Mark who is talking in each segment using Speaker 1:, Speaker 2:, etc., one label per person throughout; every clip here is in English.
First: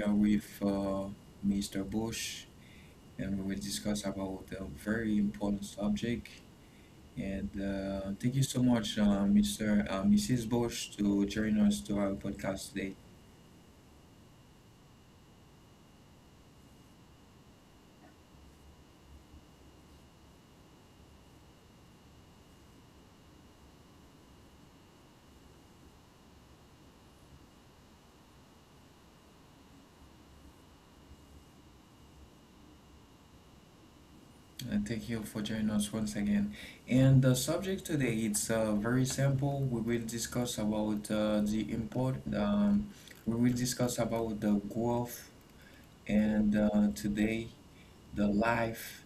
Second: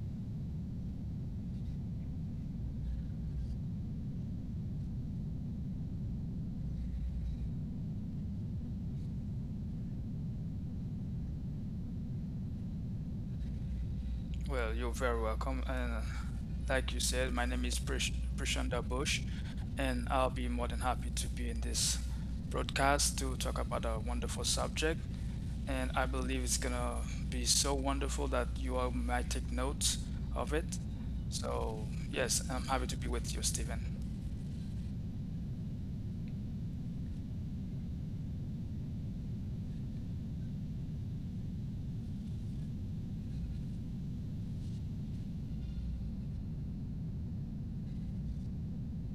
Speaker 1: are with Mr. Bush, and we will discuss about a very important subject. And thank you so much, uh, Mr. Uh, Mrs. Bush, to join us to our podcast today.
Speaker 2: Well, you're very welcome. And like you said, my name is Prashanda Bush, and I'll be more than happy to be in this broadcast to talk about a wonderful subject. And I believe it's gonna be so wonderful that you all might take notes of it. So, yes, I'm happy to be with you, Stephen.
Speaker 1: Thank you for joining us once again. And the subject today it's very simple. We will discuss about the import. We will discuss about the growth and today the life,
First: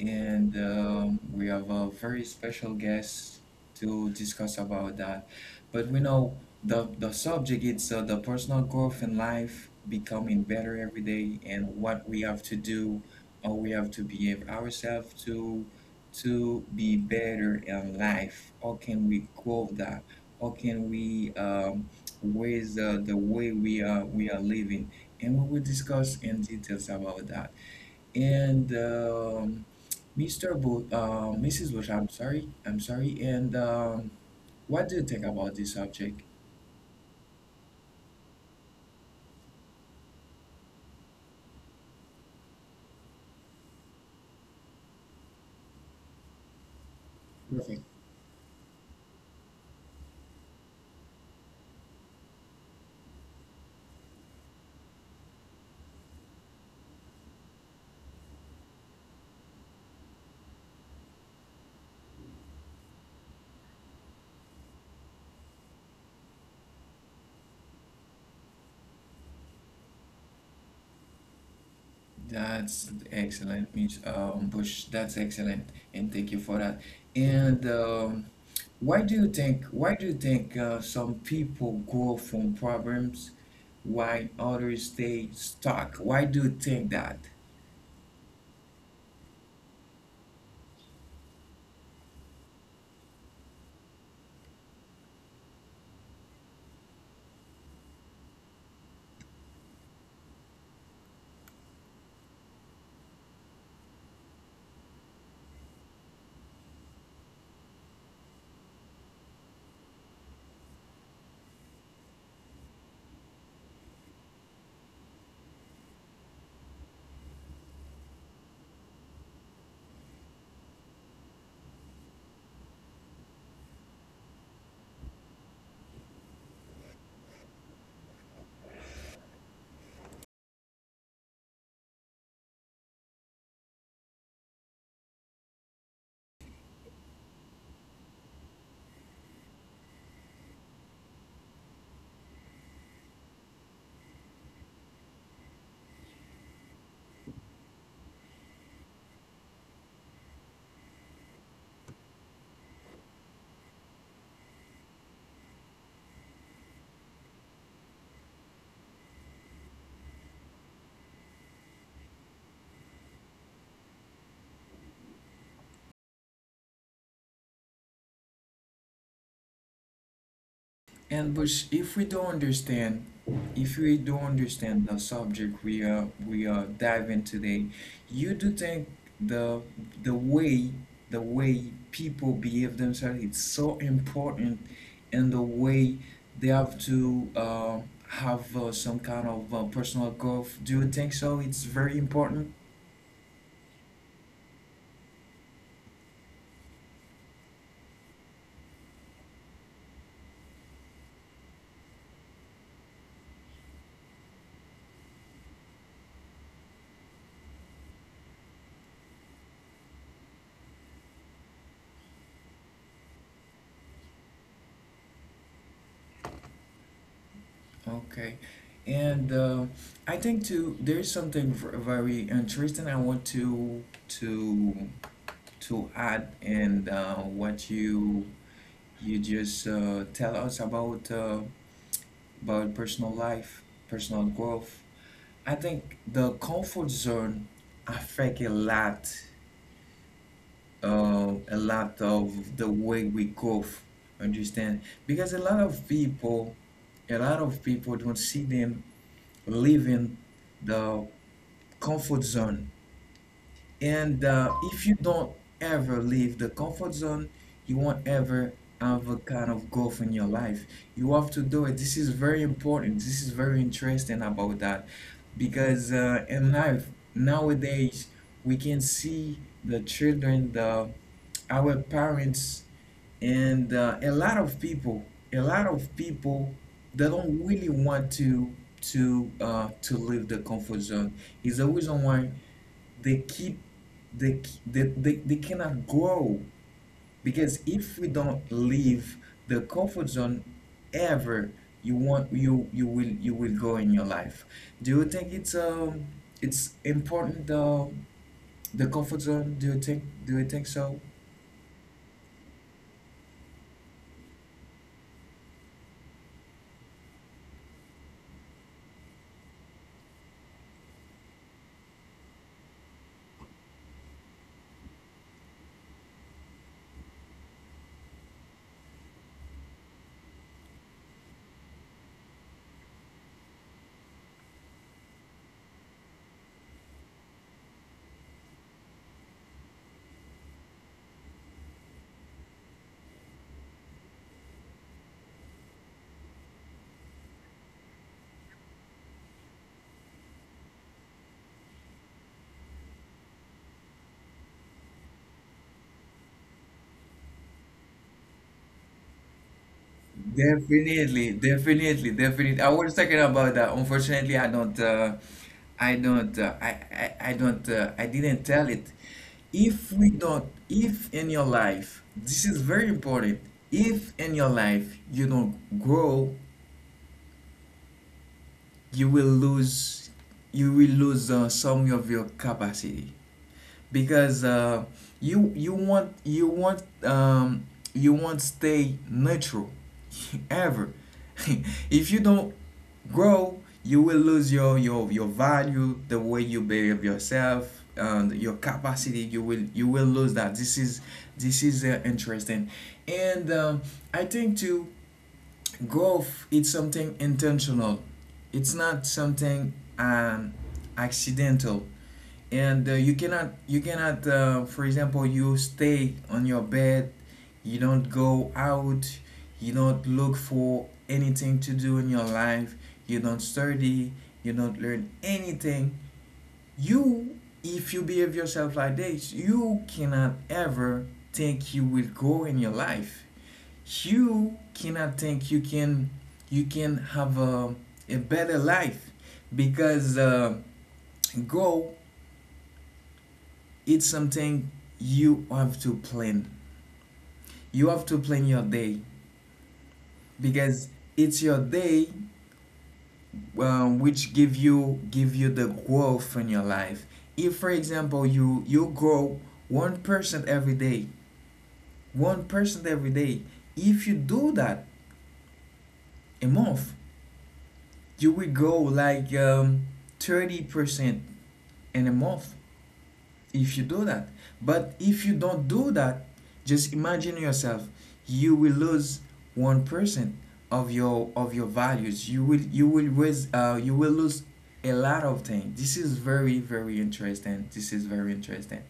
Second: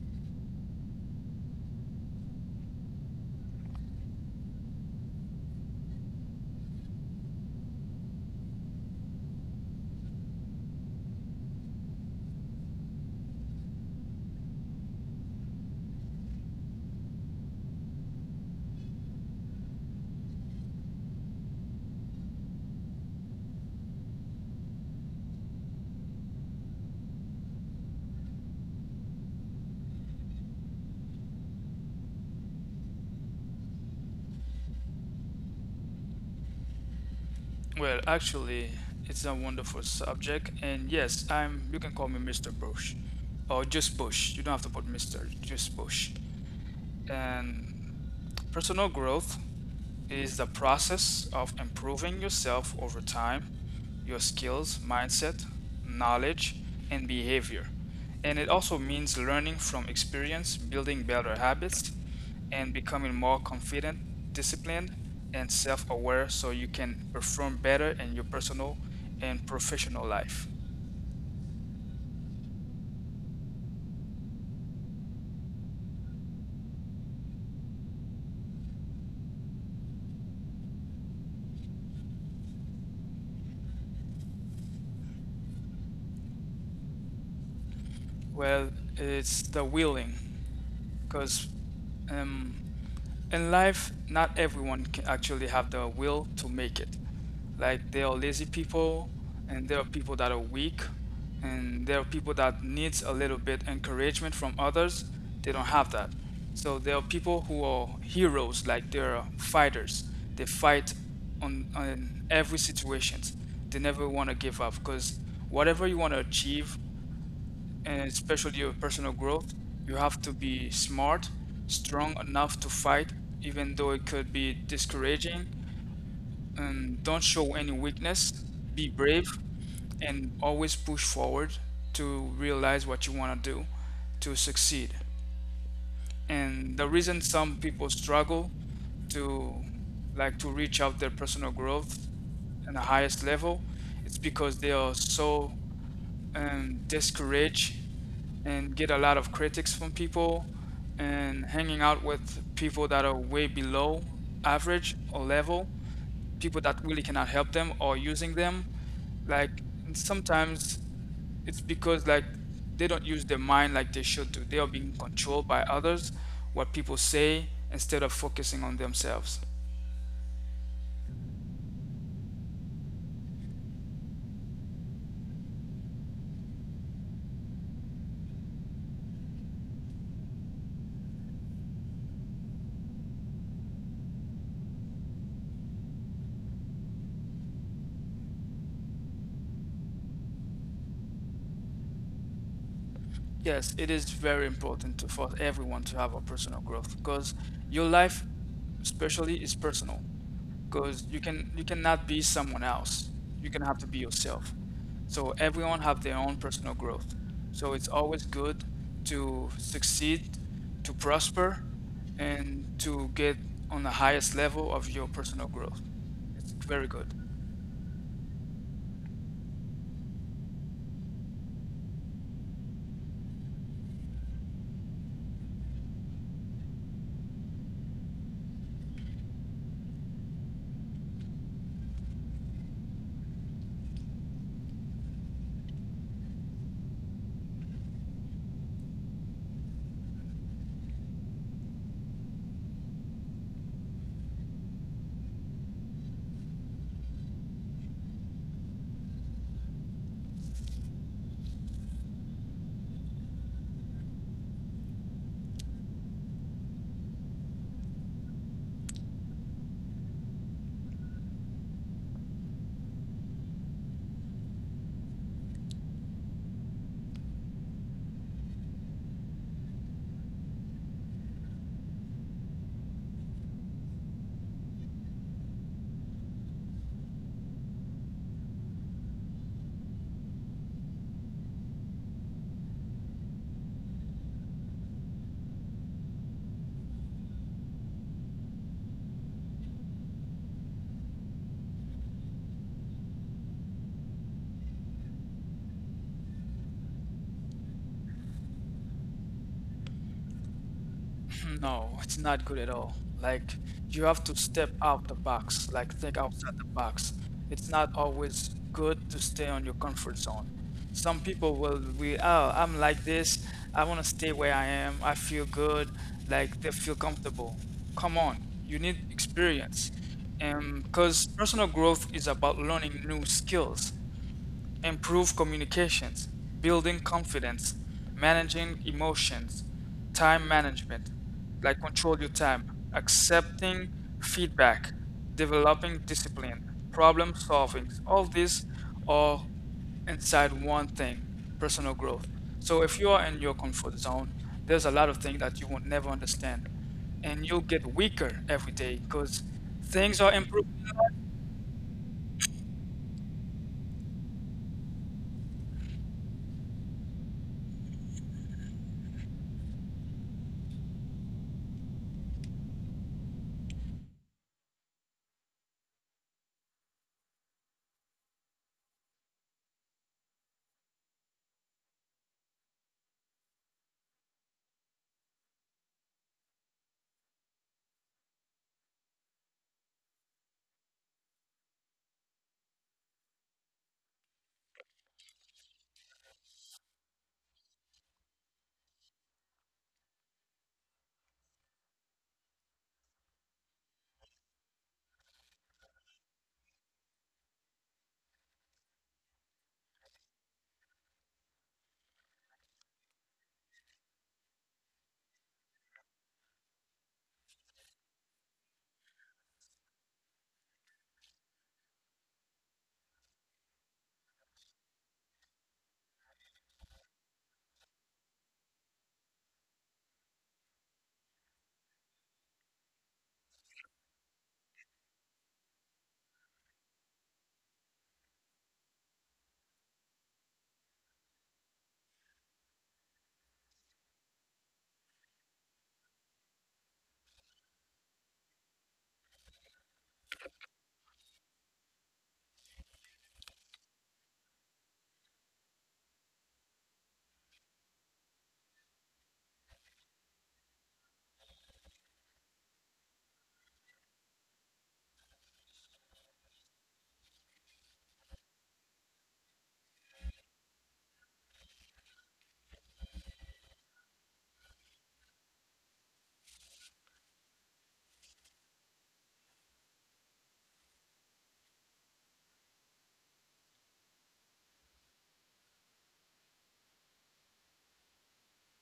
Speaker 1: and we have a very special guest to discuss about that. But we know the subject it's the personal growth in life, becoming better every day, and what we have to do, how we have to behave ourselves to be better in life. How can we grow that? How can we raise the way we are living? And we will discuss in details about that, and Mrs. Bush, I'm sorry, I'm sorry. And what do you think about this subject?
Speaker 2: Well, actually, it's a wonderful subject, and yes, I'm. you can call me Mr. Bush, or just Bush. You don't have to put Mr. Just Bush. And personal growth is the process of improving yourself over time, your skills, mindset, knowledge, and behavior. And it also means learning from experience, building better habits, and becoming more confident, disciplined, and self aware so you can perform better in your personal and professional life.
Speaker 1: That's excellent, Miss Bush. That's excellent, and thank you for that. And Why do you think some people grow from problems while others stay stuck? Why do you think that?
Speaker 2: Well, it's the willing, because um, in life, not everyone can actually have the will to make it. Like there are lazy people, and there are people that are weak, and there are people that needs a little bit encouragement from others. They don't have that. So there are people who are heroes, like they're fighters. They fight on every situations. They never want to give up because whatever you want to achieve, and especially your personal growth, you have to be smart, strong enough to fight, even though it could be discouraging. And don't show any weakness, be brave, and always push forward to realize what you want to do to succeed, and the reason some people struggle to, like, to reach out their personal growth and the highest level, it's because they are so discouraged and get a lot of critics from people and hanging out with people that are way below average or level, people that really cannot help them or using them, like. And sometimes it's because, like, they don't use their mind like they should do. They are being controlled by others, what people say, instead of focusing on themselves.
Speaker 1: And but if we don't understand, if we don't understand the subject we are diving today, you do think the the way the way people behave themselves it's so important, and the way they have to have some kind of personal growth. Do you think so? It's very important.
Speaker 2: Yes, it is very important to, for everyone to have a personal growth, because your life, especially, is personal. Because you cannot be someone else. You can have to be yourself. So everyone have their own personal growth. So it's always good to succeed, to prosper, and to get on the highest level of your personal growth. It's very good.
Speaker 1: Okay, and I think too there's something very interesting I want to to add, and what you just tell us about personal life, personal growth. I think the comfort zone affect a lot of the way we grow. Understand? Because a lot of people, a lot of people don't see them leaving the comfort zone. And if you don't ever leave the comfort zone, you won't ever have a kind of growth in your life. You have to do it. This is very important. This is very interesting about that because in life nowadays we can see the children, the our parents, and a lot of people, a lot of people, they don't really want to leave the comfort zone. Is the reason why they keep they, they cannot grow, because if we don't leave the comfort zone ever, you will you will go in your life. Do you think it's important the comfort zone? Do you think so?
Speaker 2: No, it's not good at all. Like, you have to step out the box, like think outside the box. It's not always good to stay on your comfort zone. Some people will we, oh, I'm like this, I want to stay where I am, I feel good, like they feel comfortable. Come on, you need experience. And because personal growth is about learning new skills, improve communications, building confidence, managing emotions, time management, like control your time, accepting feedback, developing discipline, problem solving. All these are inside one thing, personal growth. So if you are in your comfort zone, there's a lot of things that you will never understand, and you'll get weaker every day because things are improving.
Speaker 1: Definitely, definitely, definitely. I was talking about that. Unfortunately, I don't, I don't, I don't, I didn't tell it. If we don't, If in your life, this is very important. If in your life you don't grow, you will lose, you will lose some of your capacity, because you you want you want um, you want stay natural ever. If you don't grow, you will lose your value, the way you behave yourself, and your capacity. You will lose that. This is interesting, and I think too, growth it's something intentional. It's not something accidental, and you cannot for example, you stay on your bed, you don't go out, you don't look for anything to do in your life, you don't study, you don't learn anything. You If you behave yourself like this, you cannot ever think you will grow in your life. You cannot think you can have a better life, because go it's something you have to plan. You have to plan your day, because it's your day, which give you the growth in your life. If, for example, you grow 1% every day, 1% every day. If you do that a month, you will go like 30% in a month, if you do that. But if you don't do that, just imagine yourself, you will lose 1% of your values. You will lose a lot of things. This is very, very interesting. This is very interesting.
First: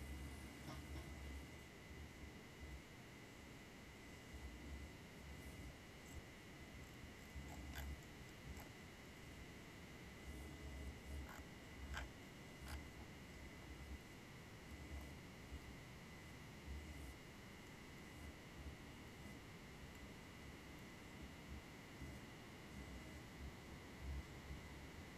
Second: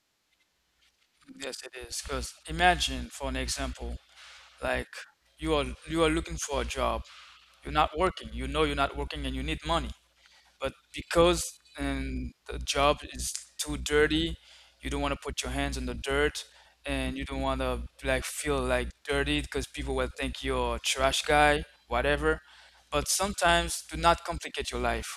Speaker 2: Yes, it is. Because imagine, for an example, like, you are looking for a job, you're not working. You know you're not working, and you need money. But because, and the job is too dirty, you don't want to put your hands in the dirt, and you don't want to like feel like dirty because people will think you're a trash guy, whatever. But sometimes do not complicate your life.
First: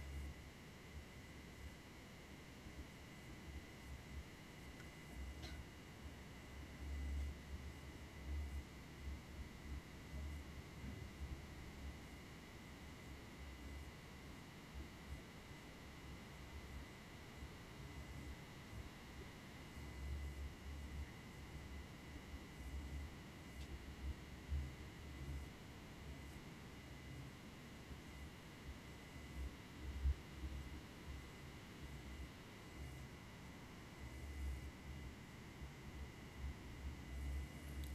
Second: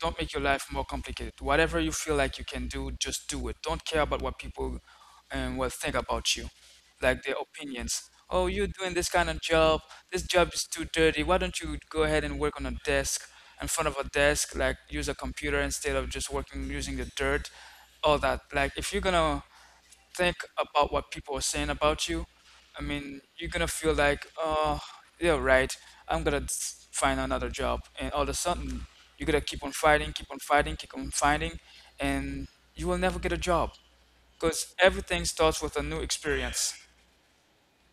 Speaker 2: Don't make your life more complicated. Whatever you feel like you can do, just do it. Don't care about what people will think about you, like their opinions. Oh, you're doing this kind of job. This job is too dirty. Why don't you go ahead and work on a desk, in front of a desk, like use a computer instead of just working using the dirt, all that. Like if you're gonna think about what people are saying about you, I mean, you're gonna feel like, oh, yeah, right. I'm gonna find another job, and all of a sudden, you're gonna keep on fighting, keep on fighting, keep on fighting, and you will never get a job because everything starts with a new experience.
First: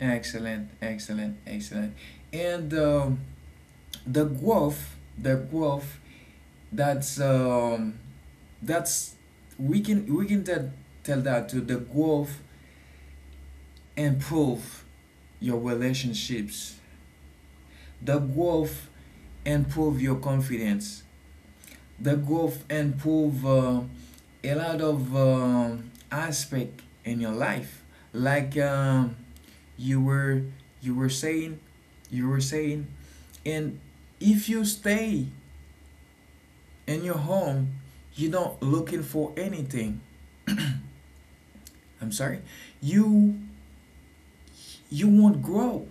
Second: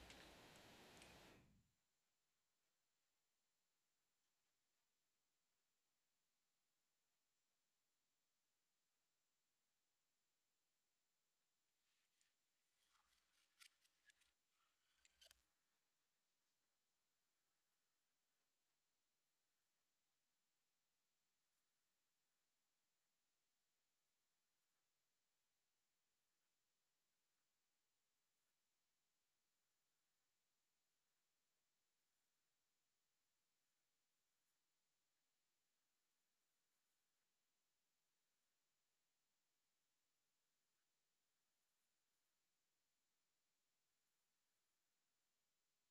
Speaker 1: Excellent, excellent, excellent. And the growth. That's um, that's We can we can tell that. To the growth, improve your relationships. The growth improve your confidence. The growth improve a lot of aspect in your life. Like you were you were saying, you were saying, and if you stay in your home, you don't looking for anything. I'm sorry, you you won't grow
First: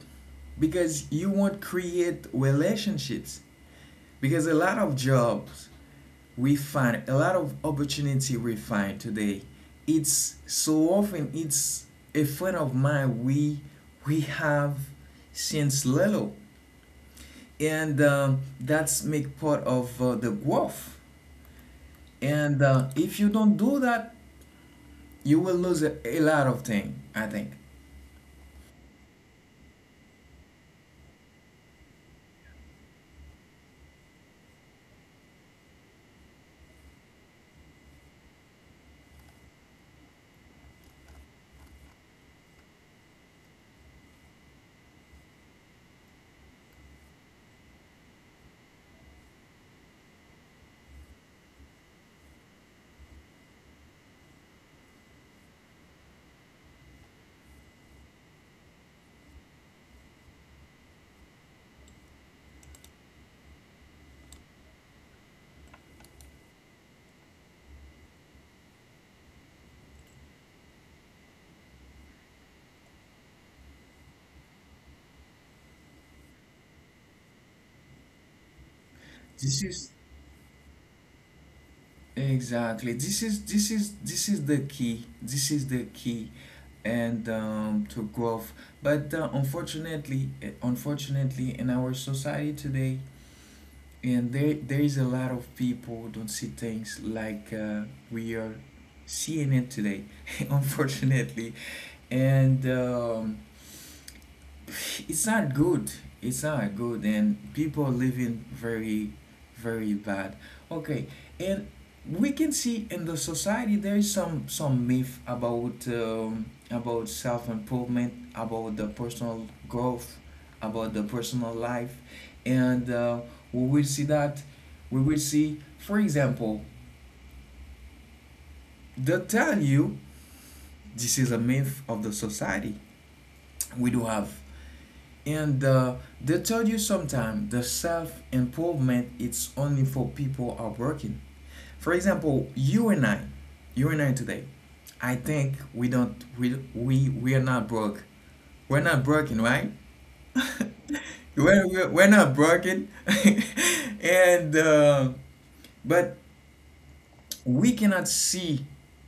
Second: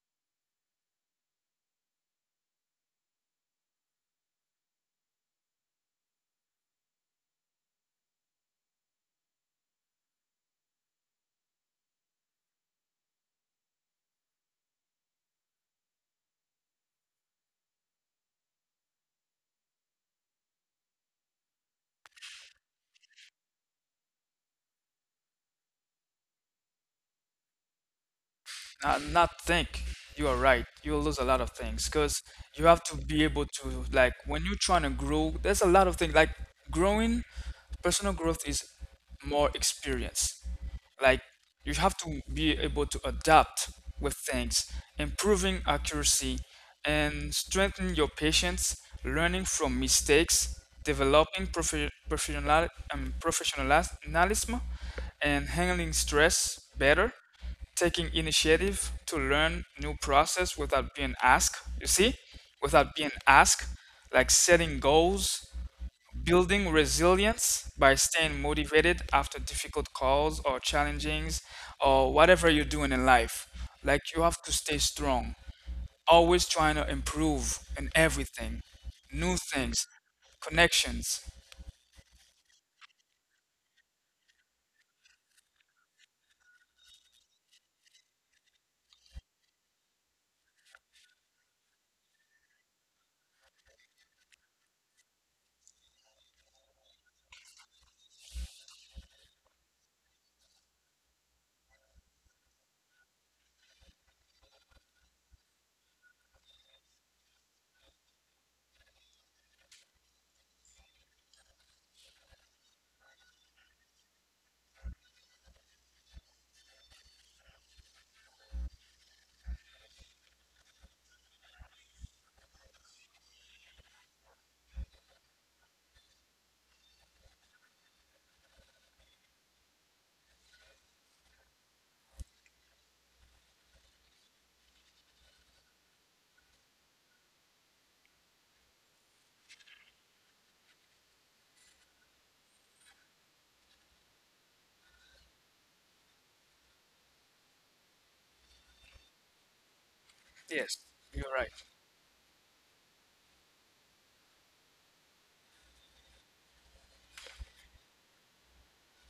Speaker 1: because you won't create relationships, because a lot of jobs we find, a lot of opportunity we find today, it's so often it's a friend of mine we have since little, and that's make part of the growth. And if you don't do that, you will lose a lot of thing, I think.
Speaker 2: Not think. You are right. You'll lose a lot of things because you have to be able to, like, when you're trying to grow. There's a lot of things like growing. Personal growth is more experience. Like, you have to be able to adapt with things, improving accuracy, and strengthen your patience. Learning from mistakes, developing professional professionalism, and handling stress better, taking initiative to learn new process without being asked, you see, without being asked, like setting goals, building resilience by staying motivated after difficult calls or challengings or whatever you're doing in life. Like, you have to stay strong, always trying to improve in everything, new
Speaker 1: This
Speaker 2: things,
Speaker 1: is
Speaker 2: connections.
Speaker 1: Exactly. This is the key. This is the key, and to growth. But unfortunately, in our society today, and there is a lot of people don't see things like we are seeing it today. Unfortunately, and it's not good. It's not good, and people are living very, very bad. Okay, and we can see in the society there is some myth about self improvement, about the personal growth, about the personal life, and we will see that we will see, for example, they tell you, this is a myth of the society. We do have. And they tell you sometimes the self improvement it's only for people who are working. For example, you and I today, I think we we are not broke. We're not broken, right?
Speaker 2: Yes, you're right.
Speaker 1: We're not broken, and but we cannot see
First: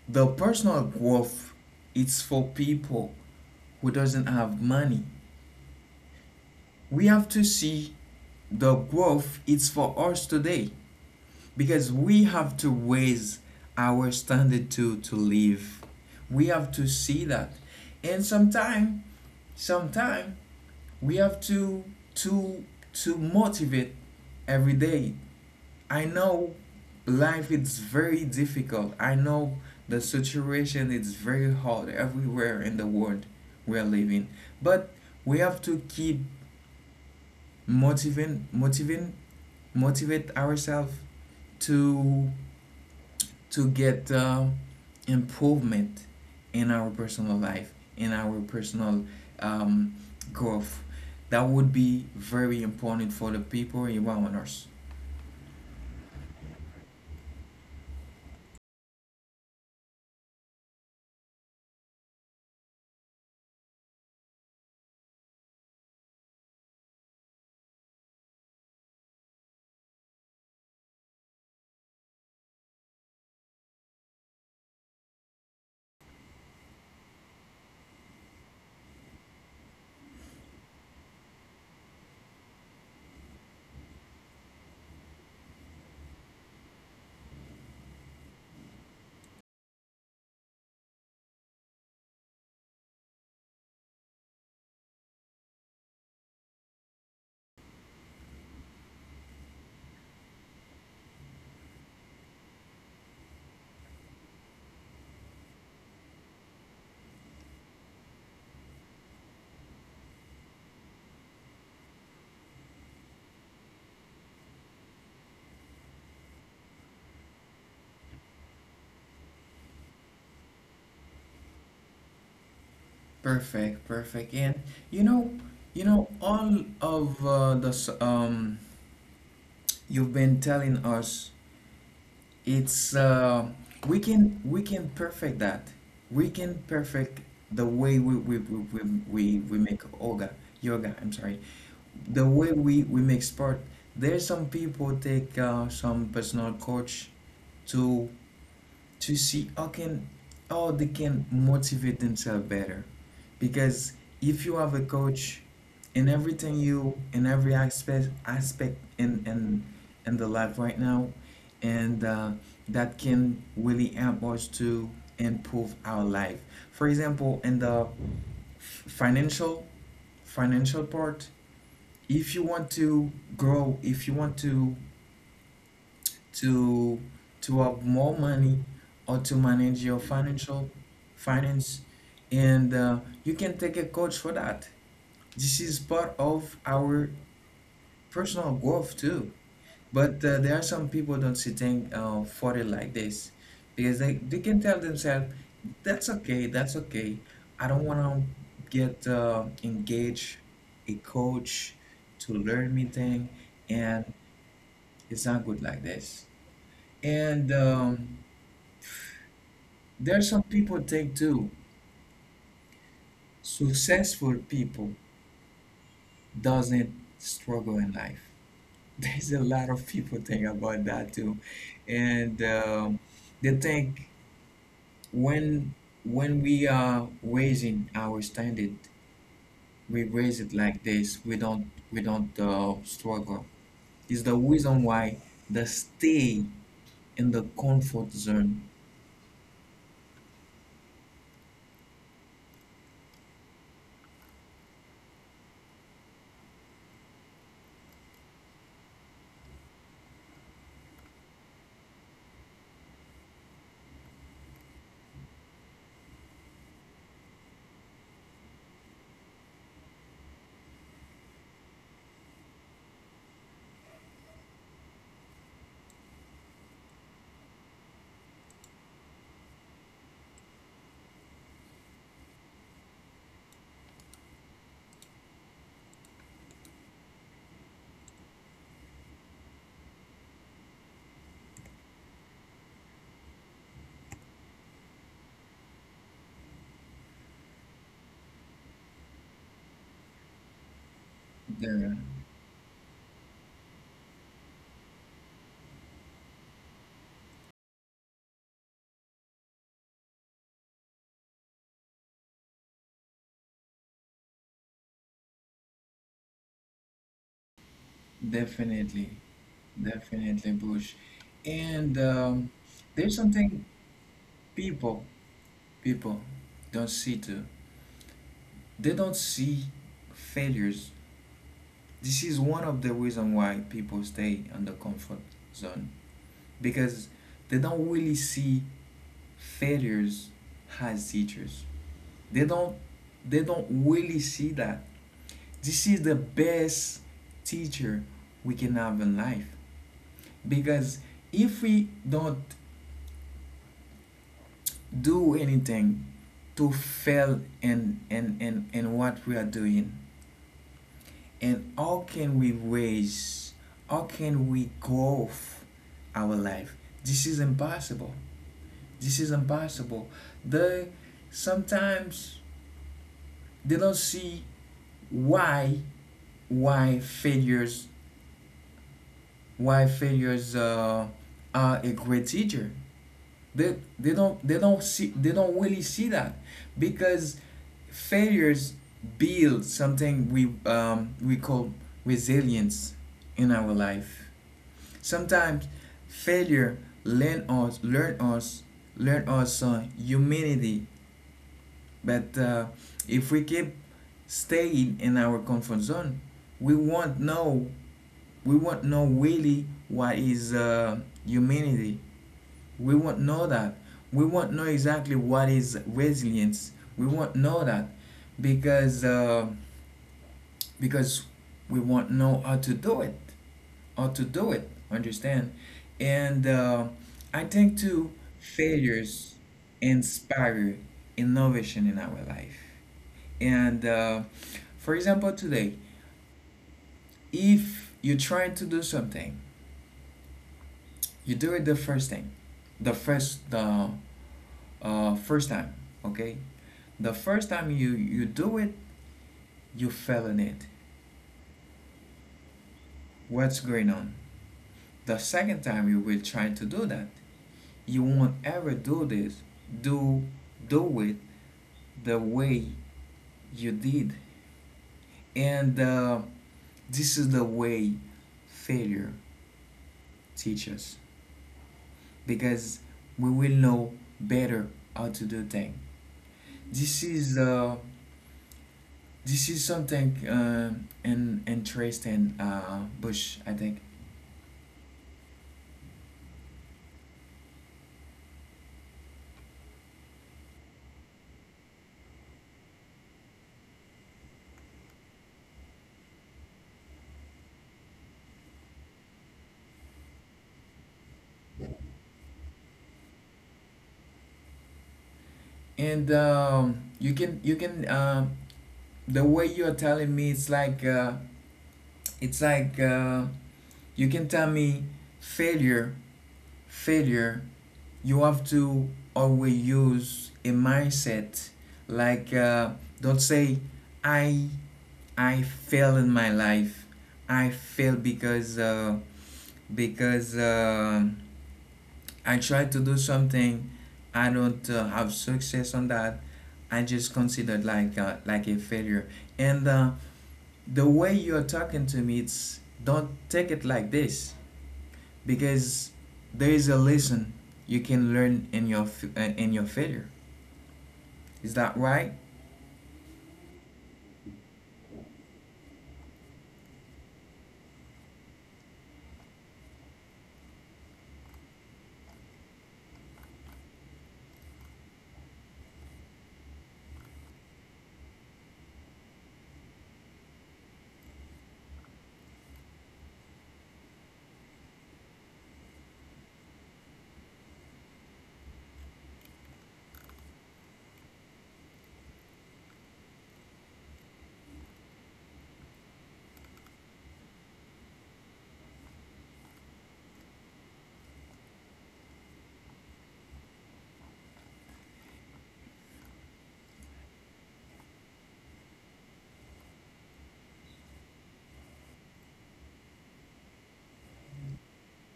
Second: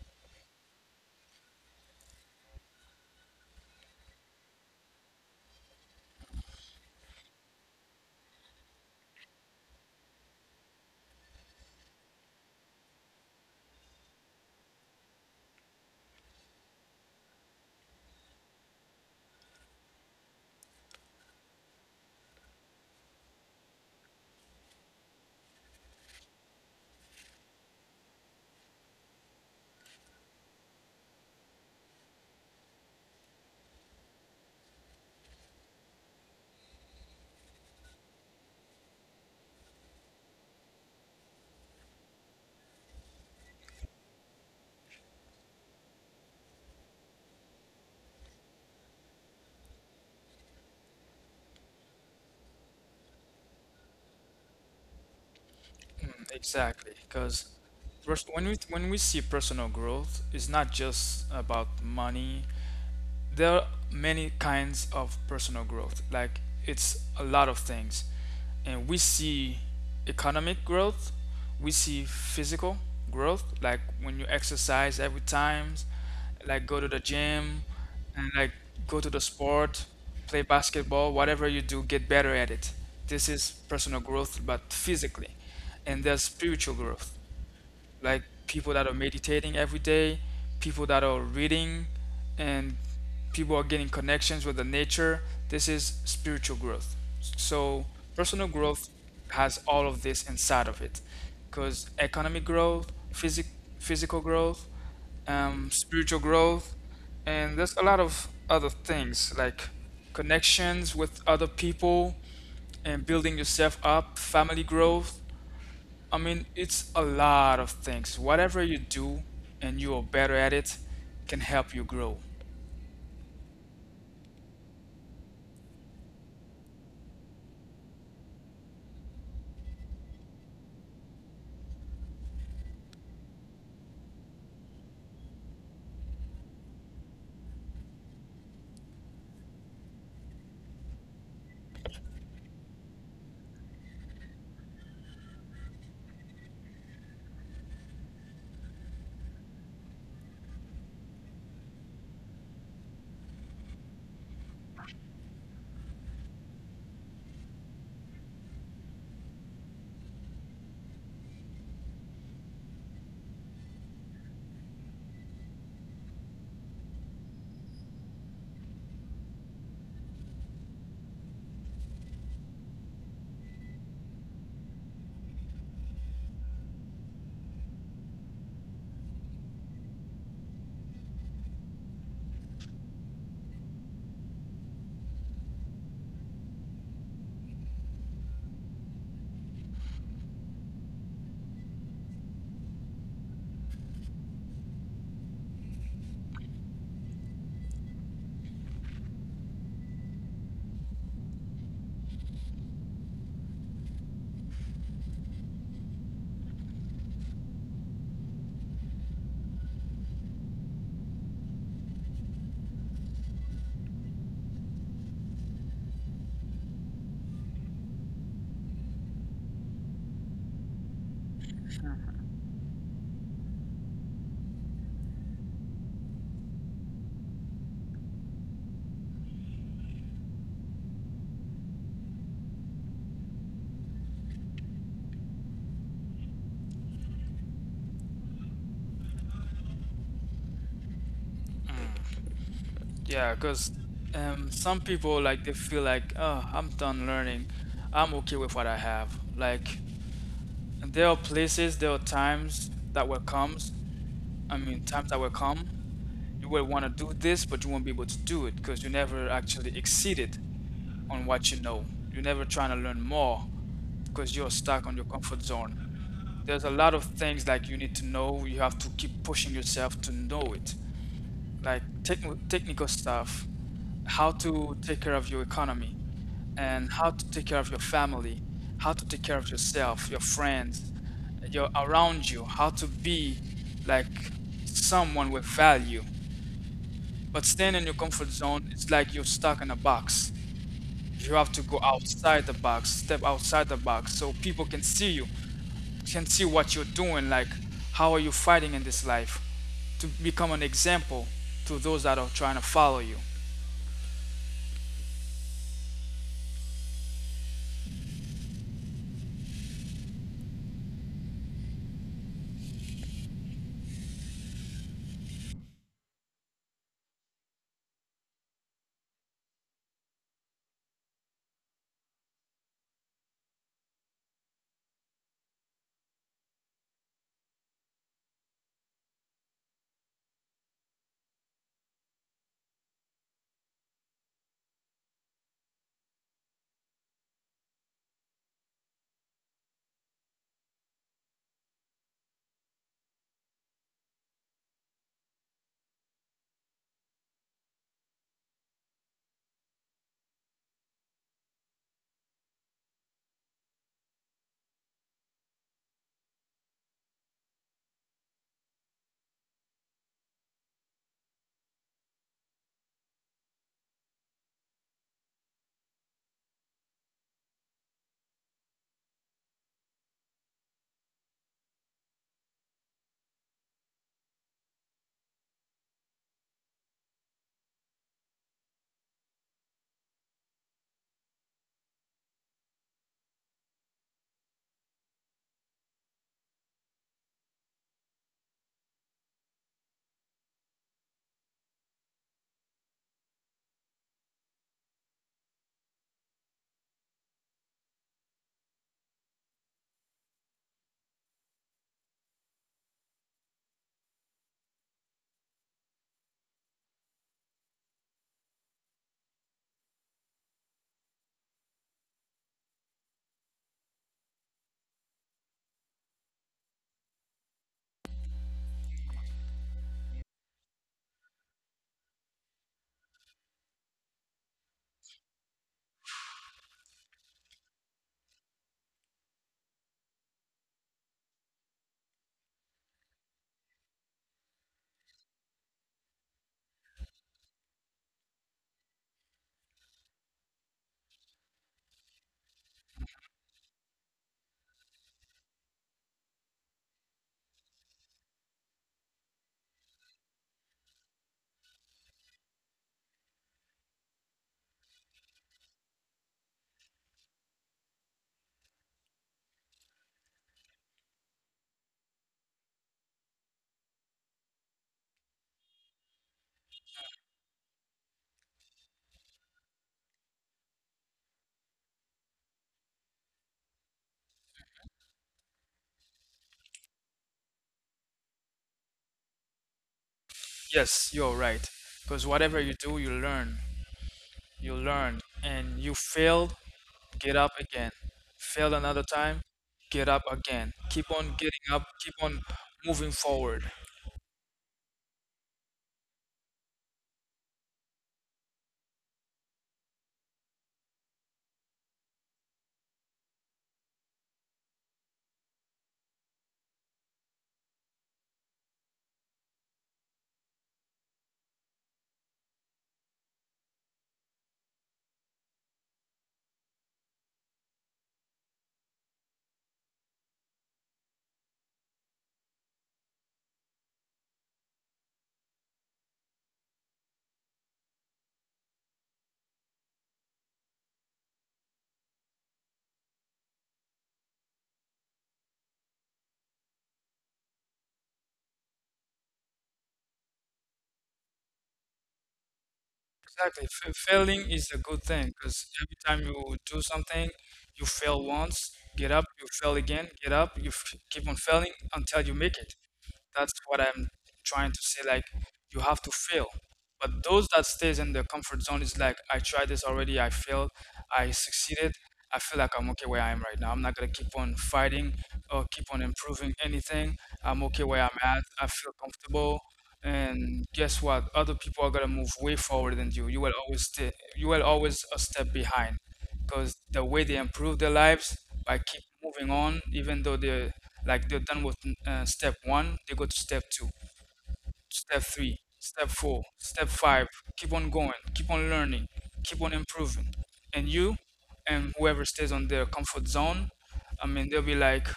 Speaker 1: the personal growth. It's for people who doesn't have money. We have to see the growth it's for us today, because we have to raise our standard to live. We have to see that. And sometime we have to to motivate every day. I know life is very difficult. I know the situation is very hard everywhere in the world we are living. But we have to keep motivate motivate ourselves to to get improvement in our personal life, in our personal um, growth. That would be very important for the people around us.
Speaker 2: Mm. Exactly, because when we see personal growth, it's not just about money. There are many kinds of personal growth. Like, it's a lot of things. And we see economic growth, we see physical growth, like when you exercise every time, like go to the gym, and like go to the sport, play basketball, whatever you do, get better at it. This is personal growth, but physically. And there's spiritual growth, like people that are meditating every day, people that are reading, and people are getting connections with the nature. This is spiritual growth. So personal growth has all of this inside of it, because economic growth, physical growth, spiritual growth, and there's a lot of other things like connections with other people and building yourself up, family growth. I mean, it's a lot of things. Whatever you do and you are better at it can help you grow.
Speaker 1: Perfect, perfect. And you know you know all of you've been telling us. It's we can perfect that. We can perfect the way we make yoga. I'm sorry, the way we make sport. There's some people take some personal coach to to see how can how they can motivate themselves better, because if you have a coach in everything, you in every aspect in in the life right now, and that can really help us to improve our life. For example, in the financial financial part, if you want to grow, if you want to to have more money, or to manage your financial finance, and you can take a coach for that. This is part of our personal growth too. But there are some people don't see things for it like this, because they can tell themselves, that's okay, that's okay, I don't want to get engaged a coach to learn me thing. And it's not good like this. And there are some people think too. Successful people doesn't struggle in life. There's a lot of people think about that too, and they think when when we are raising our standard, we raise it like this. We don't struggle. It's the reason why they stay in the comfort zone.
Speaker 2: Yeah, because some people, like, they feel like, oh, I'm done learning. I'm okay with what I have. Like. And there are places, there are times that will come. I mean, times that will come. You will want to do this, but you won't be able to do it because you never actually exceeded on what you know. You're never trying to learn more because you're stuck on your comfort zone. There's a lot of things like you need to know. You have to keep pushing yourself to know it, like technical stuff, how to take care of your economy, and how to take care of your family, how to take care of yourself, your friends, your around you, how to be like someone with value. But staying in your comfort zone, it's like you're stuck in a box. You have to go outside the box, step outside the box so people can see you, can see what you're doing, like how are you fighting in this life to become an example to those that are trying to follow you.
Speaker 1: Definitely, definitely, Bush, and. There's something people people don't see to they don't see failures. This is one of the reasons why people stay on the comfort zone, because they don't really see failures as teachers. they don't they don't really see that this is the best teacher we can have in life. Because if we don't do anything to fail in, what we are doing, and how can we raise, how can we grow our life? This is impossible. This is impossible. They Sometimes they don't see why why failures, why failures are a great teacher. They don't see, they don't really see that, because failures build something we call resilience in our life. Sometimes failure learn us learn us learn us humanity. But if we keep staying in our comfort zone, we won't know we won't know really what is humanity. We won't know that. We won't know exactly what is resilience. We won't know that because. Uh, because we won't know how to do it. Understand? And I think too, failures inspire innovation in our life. And for example, today, if you're trying to do something, you do it the first time, okay? The first time you do it, you fail in it. What's going on? The second time you will try to do that. You won't ever do this. Do do it the way you did. And this is the way failure teaches because we will know better how to do things. This is uh, this is something in interesting Bush, I think.
Speaker 2: Yes, you're right. Because whatever you do, you learn. You learn. And you failed, get up again. Failed another time, get up again. Keep on getting up, keep on moving forward.
Speaker 1: And you can the way you are telling me, it's like you can tell me failure failure, you have to always use a mindset like don't say I I fail in my life. I fail because I tried to do something. I don't have success on that. I just considered like a failure. And the way you're talking to me, it's don't take it like this because there is a lesson you can learn in your failure. Is that right?
Speaker 2: Exactly. F Failing is a good thing because every time you do something, you fail once, get up, you fail again, get up, you f keep on failing until you make it. That's what I'm trying to say. Like, you have to fail. But those that stays in their comfort zone is like, I tried this already, I failed, I succeeded. I feel like I'm okay where I am right now. I'm not gonna keep on fighting or keep on improving anything. I'm okay where I'm at. I feel comfortable, and guess what, other people are going to move way forward than you. You will always stay, you will always a step behind, because the way they improve their lives by keep moving on, even though they're, like, they're done with step one, they go to step two, step three, step four, step five. Keep on going, keep on learning, keep on improving. And you, and whoever stays on their comfort zone, I mean, they'll be like,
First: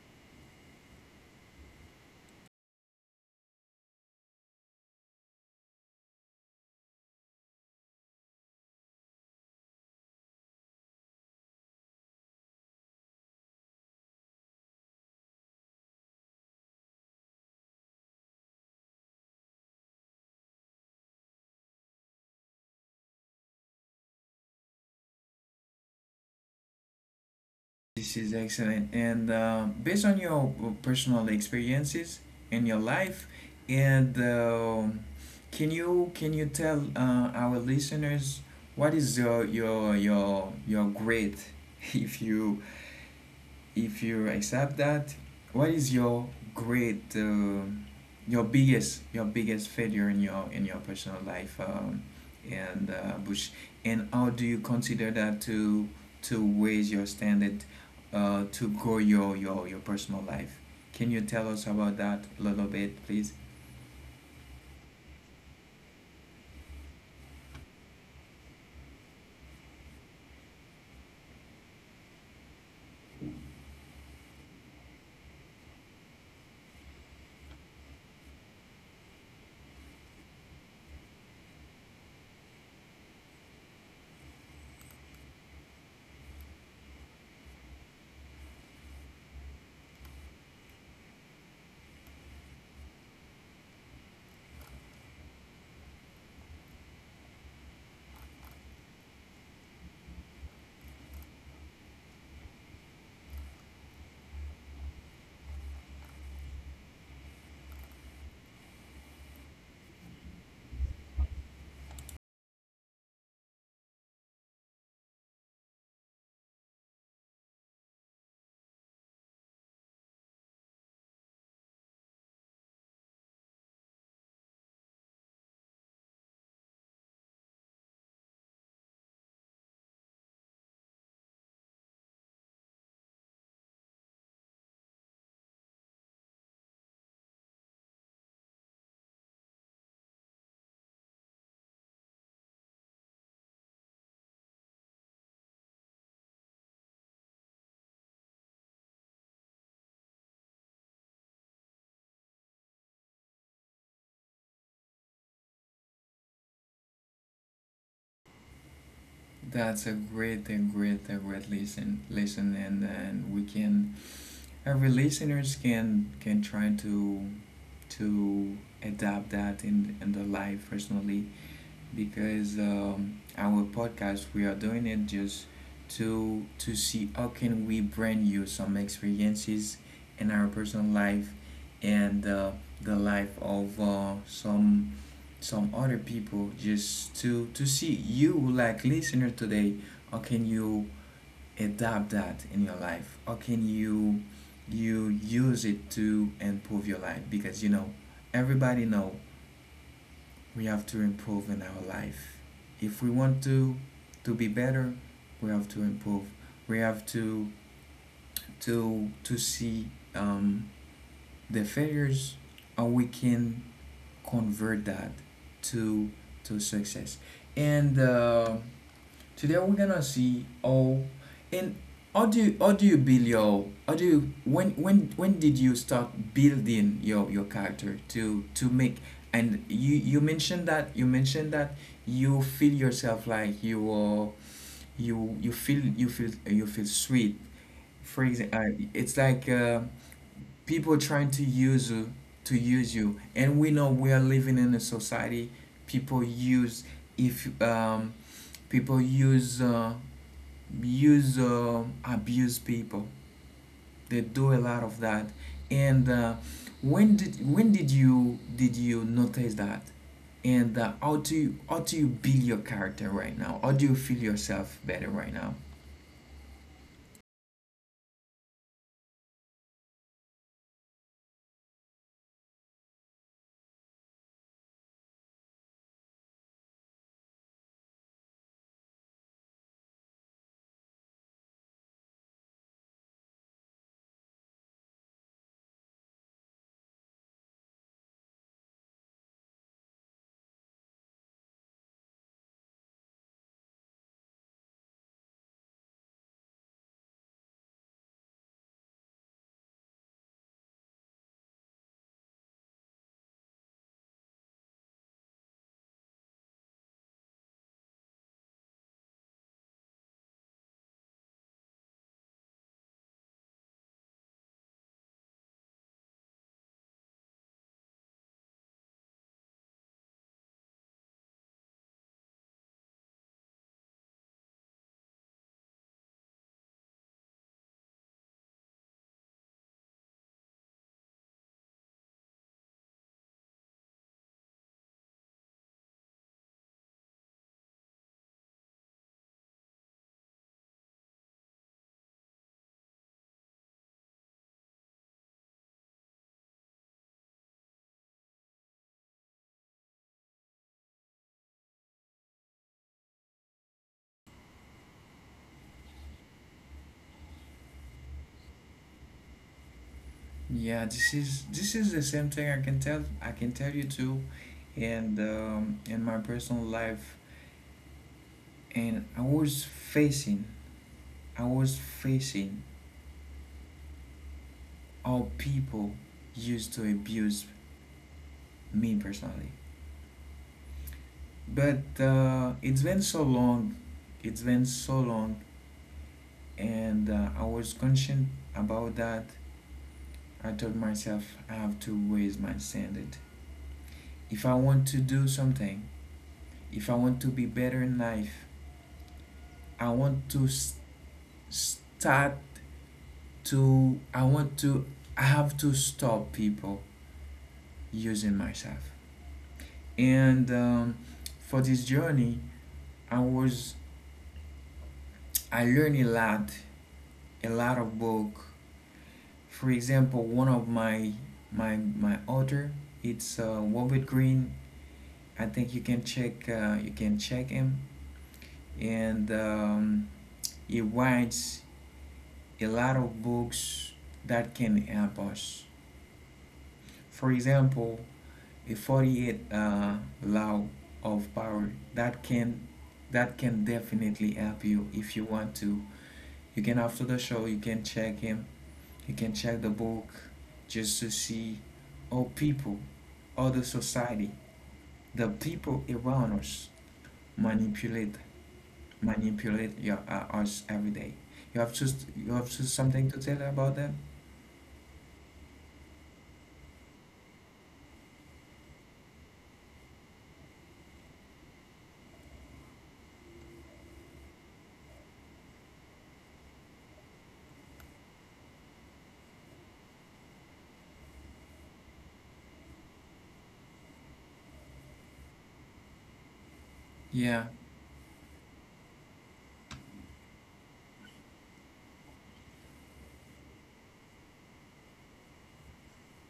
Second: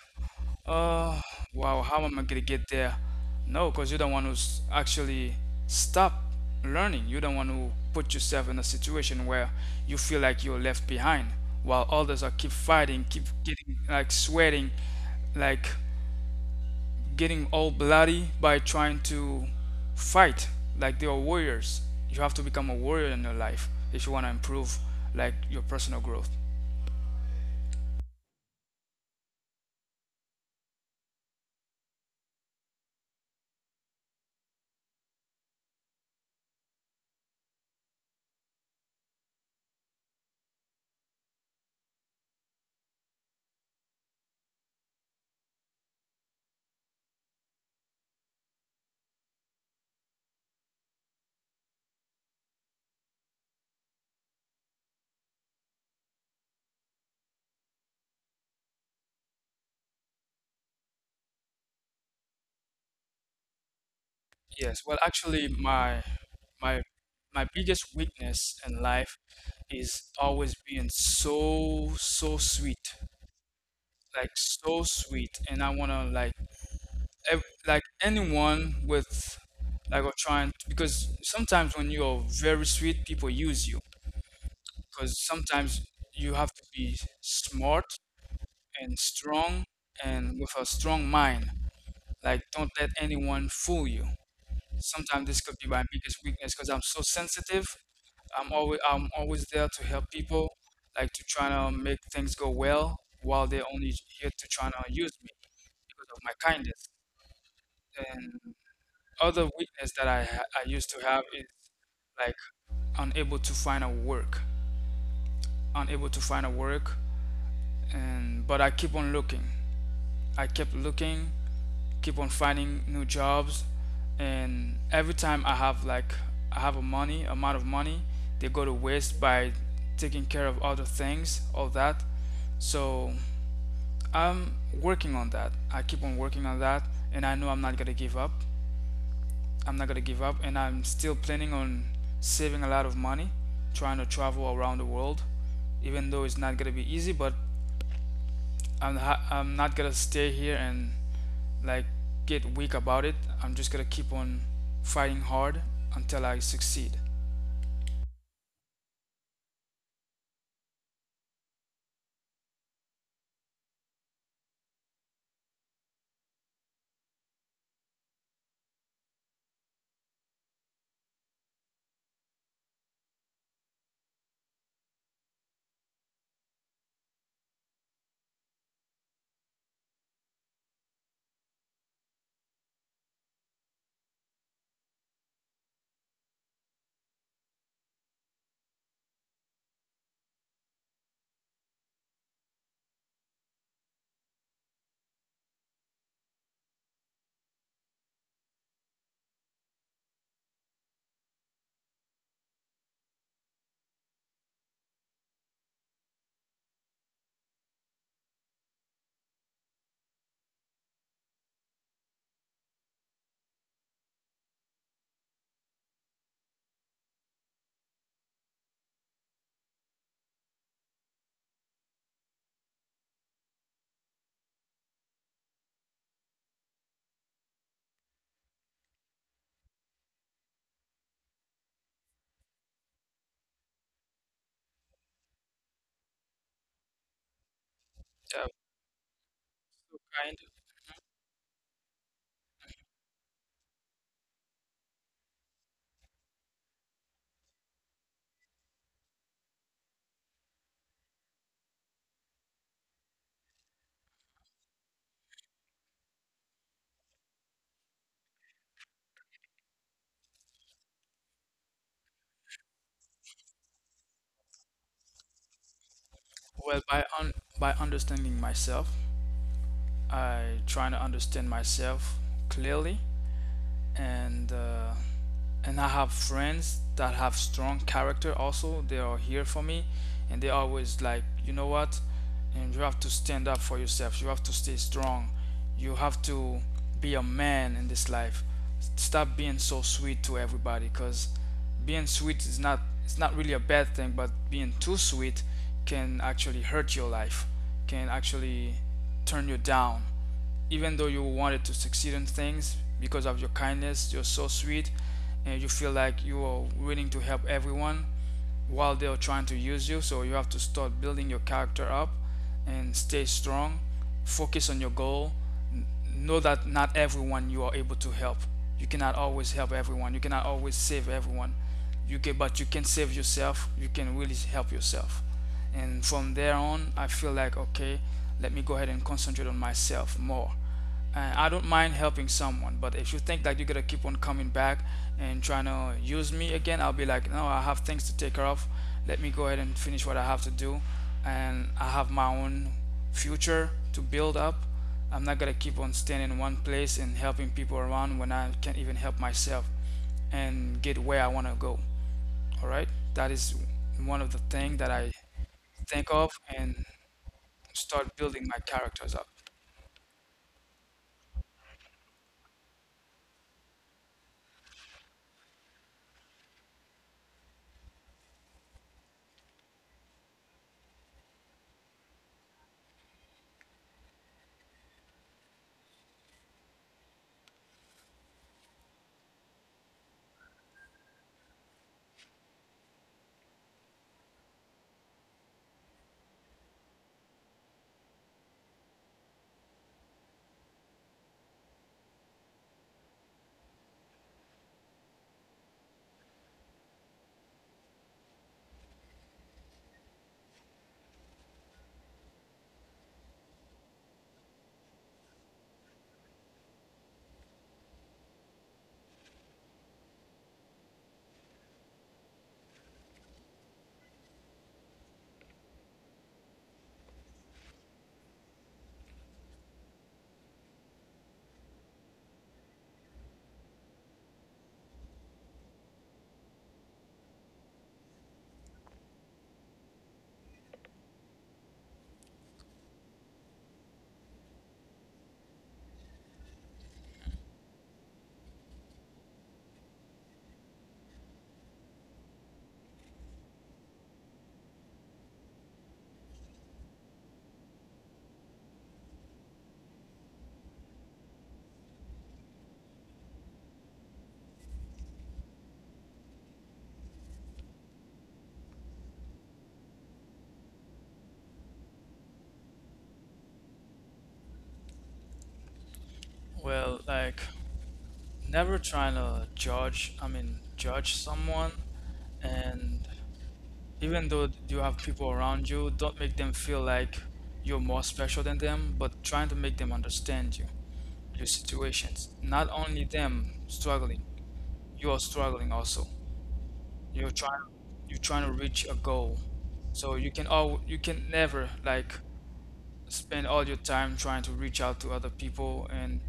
Speaker 2: oh, wow, how am I gonna get there? No, because you don't want to actually stop learning. You don't want to put yourself in a situation where you feel like you're left behind while others are keep fighting, keep getting, like, sweating, like getting all bloody by trying to fight like they are warriors. You have to become a warrior in your life if you want to improve, like, your personal growth.
Speaker 1: This is excellent. And based on your personal experiences in your life, and can you tell our listeners what is your grade if you, if you accept that, what is your great, your biggest failure in your personal life, and Bush, and how do you consider that to raise your standard, to grow your personal life? Can you tell us about that a little bit, please?
Speaker 2: Yes, well, actually, my my biggest weakness in life is always being so sweet, like so sweet, and I wanna like like anyone with, like, or trying, because sometimes when you are very sweet, people use you. Because sometimes you have to be smart and strong and with a strong mind. Like, don't let anyone fool you. Sometimes this could be my biggest weakness because I'm so sensitive. I'm always there to help people, like to try to make things go well, while they're only here to try to use me because of my kindness. And other weakness that I used to have is like unable to find a work, unable to find a work and but I keep on looking. I kept looking, keep on finding new jobs, and every time I have like I have a money amount of money, they go to waste by taking care of other things, all that. So I'm working on that. I keep on working on that, and I know I'm not gonna give up. I'm not gonna give up, and I'm still planning on saving a lot of money, trying to travel around the world, even though it's not gonna be easy, but I'm I'm not gonna stay here and like get weak about it. I'm just gonna keep on fighting hard until I succeed.
Speaker 1: That's a great, a great, a great listen, and we can every listeners can try to adapt that in the life personally because our podcast we are doing it just to see how can we bring you some experiences in our personal life and the life of some other people just to see you like listener today, how can you adapt that in your life? How can you use it to improve your life? Because you know, everybody know we have to improve in our life. If we want to be better, we have to improve. We have to see the failures, how we can convert that to to success. And Today we're gonna see how, and how do you build your, how do you, when did you start building your character to make. And you mentioned that, you mentioned that you feel yourself like you are, you feel you feel you feel sweet for
Speaker 2: Uh,
Speaker 1: example, it's like
Speaker 2: Kind
Speaker 1: people trying to use you to use you, and we know we are living in a society. People use, if um, people use use abuse people. They do a lot of that. And When did you, did you notice that? And how do you, how do you build your character right now? How do you feel yourself better right now?
Speaker 2: of, well, by understanding myself, I trying to understand myself clearly and uh, and I have friends that have strong character also, they are here for me, and they always like, you know what, and you have to stand up for yourself, you have to stay strong, you have to be a man in this life. Stop being so sweet to everybody, because being sweet is not, it's not really a bad thing, but being too sweet can actually hurt your life, can actually turn you down, even though you wanted to succeed in things. Because of your kindness, you're so sweet and you feel like you are willing to help everyone, while they are trying to use you. So you have to start building your character up and stay strong, focus on your goal, know that not everyone you are able to help. You cannot always help everyone, you cannot always save everyone. You can, but you can save yourself, you can really help yourself. And from there on, I feel like, okay, let me go ahead and concentrate on myself more. And I don't mind helping someone, but if you think that you're gonna keep on coming back and trying to use me again, I'll be like, no, I have things to take care of. Let me go ahead and finish what I have to do, and I have my own future to build up. I'm not gonna keep on staying in one place and helping people around when I can't even help myself and get where I want to go. All right, that is one of the things that I think of and start building my characters up.
Speaker 1: Yeah, this is, this is the same thing. I can tell you too. And in my personal life, and I was facing how people used to abuse me personally. But it's been so long, it's been so long, and I was conscious about that. I told myself I have to raise my standard. If I want to do something, if I want to be better in life, I want to start to, I want to, I have to stop people using myself. And for this journey, I was, I learned a lot of book. For example, one of my author, it's Robert Greene. I think you can check him, and he writes a lot of books that can help us. For example, a 48 law of power that can, that can definitely help you if you want to. You can, after the show, you can check him. You can check the book just to see how people, how the society, the people around us manipulate manipulate your us every day. You have to, you have to something to tell about that?
Speaker 2: Well, like never trying to judge, I mean, judge someone. And even though you have people around you, don't make them feel like you're more special than them, but trying to make them understand you, your situations. Not only them struggling, you are struggling also. You're
Speaker 1: Yeah,
Speaker 2: trying, you're trying to reach a goal. So you can all, you can never like spend all your time trying to reach out to other people and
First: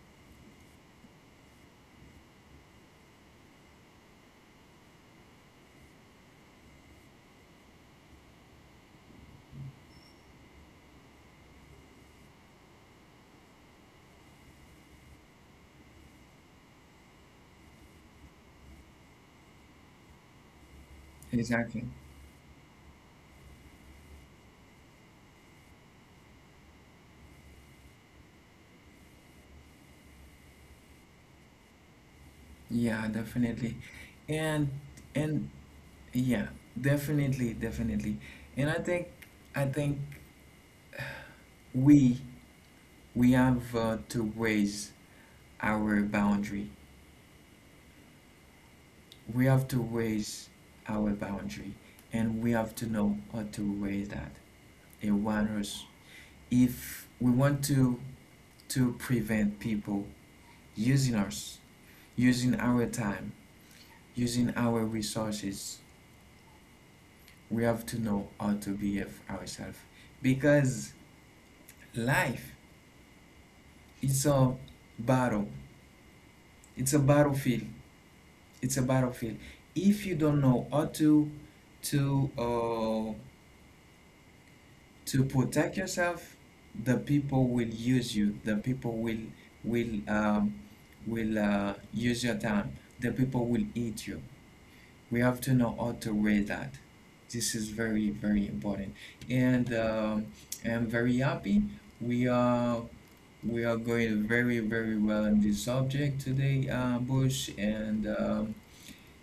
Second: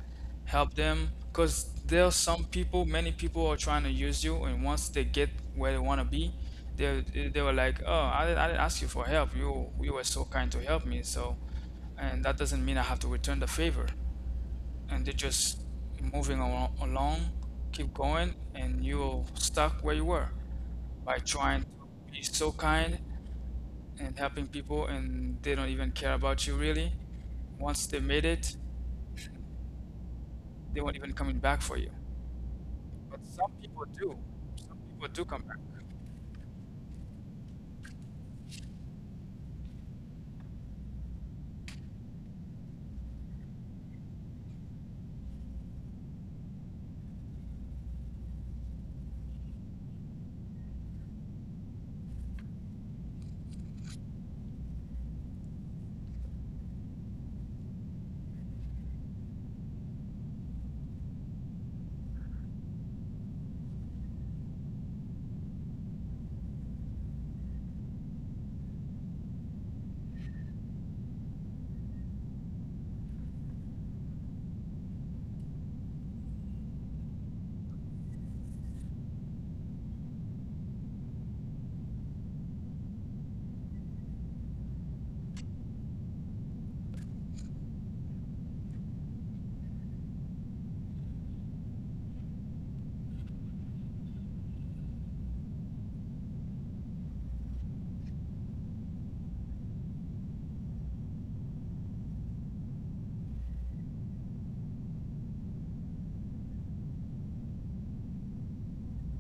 Speaker 2: help them, because there are some people, many people are trying to use you, and once they get where they want to be, they they were like, oh, I didn't ask you for help, you were so kind to help me, so and that doesn't mean I have to return the favor, and they're just moving along, along, keep going, and you're stuck where you were by trying to
Speaker 1: exactly.
Speaker 2: be so kind and helping people, and they don't even care about you really. Once they made it, they won't even coming back for you.
Speaker 1: Yeah,
Speaker 2: But some
Speaker 1: definitely.
Speaker 2: people do.
Speaker 1: And
Speaker 2: Some people do come
Speaker 1: and
Speaker 2: back.
Speaker 1: yeah, definitely, definitely. And I think, I think we we have to raise our boundary, we have to raise our boundary, and we have to know how to raise that awareness if we want to prevent people using us, using our time, using our resources. We have to know how to behave ourselves, because life is a battle, it's a battlefield, it's a battlefield. If you don't know how to uh, to protect yourself, the people will use you, the people will, will um, will use your time, the people will eat you. We have to know how to read that. This is very, very important. And I'm very happy we are, we are going very, very well in this subject today, Bush,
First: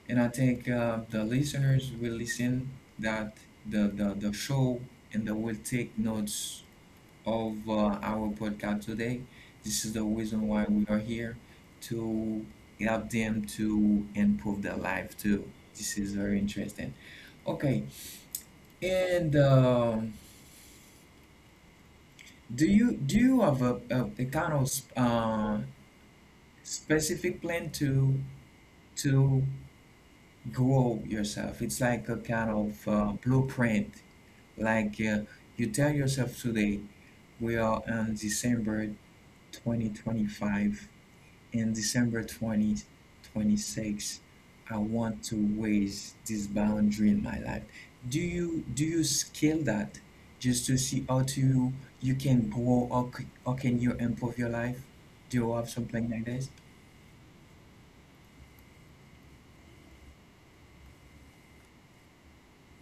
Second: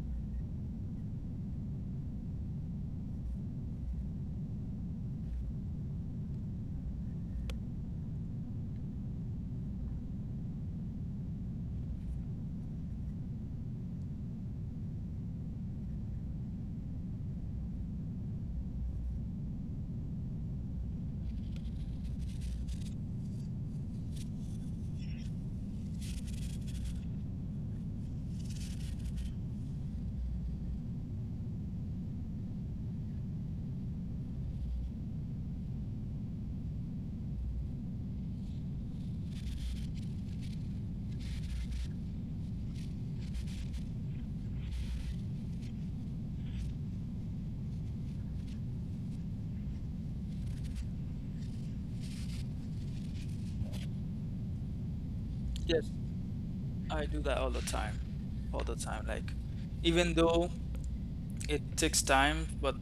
Speaker 1: and I think the listeners will listen that the show, and they will take notes of our podcast today. This is the reason why we are here to help them to improve their life too. This is very interesting. Okay, and do you, do you have a kind of specific plan to grow yourself? It's like a kind of blueprint. Like you tell yourself today, we are on December 2025. In December 2026, I want to raise this boundary in my life. Do you, do you scale that just to see how to you, you can grow, or, or can you improve your life? Do you have
Speaker 2: Yes,
Speaker 1: something like this?
Speaker 2: I do that all the time. All the time. Like, even though it takes time, but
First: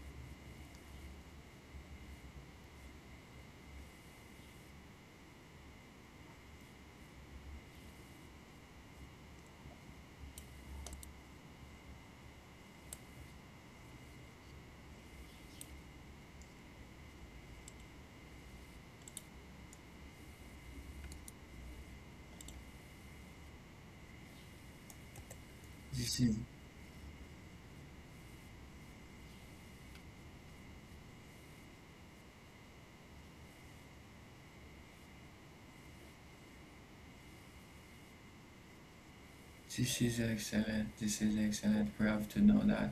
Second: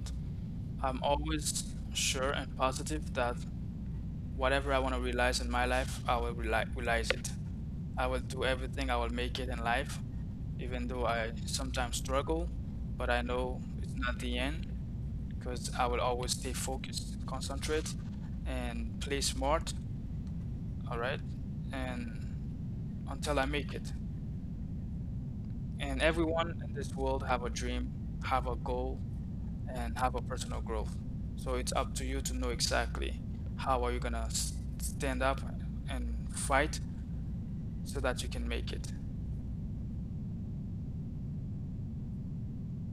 Speaker 2: I'm always sure and positive that whatever I want to realize in my life, I will realize it. I will do everything, I will make it in life, even though I sometimes struggle, but I know it's not the end. Because I will always stay focused, concentrate, and play smart. All right, and until I make it. And
Speaker 1: This is,
Speaker 2: everyone in this world have a dream, have a goal, and have a personal growth. So it's up to you to know exactly how are you gonna stand up and fight so that you can make it.
Speaker 1: this is excellent. This is excellent. We have to know that.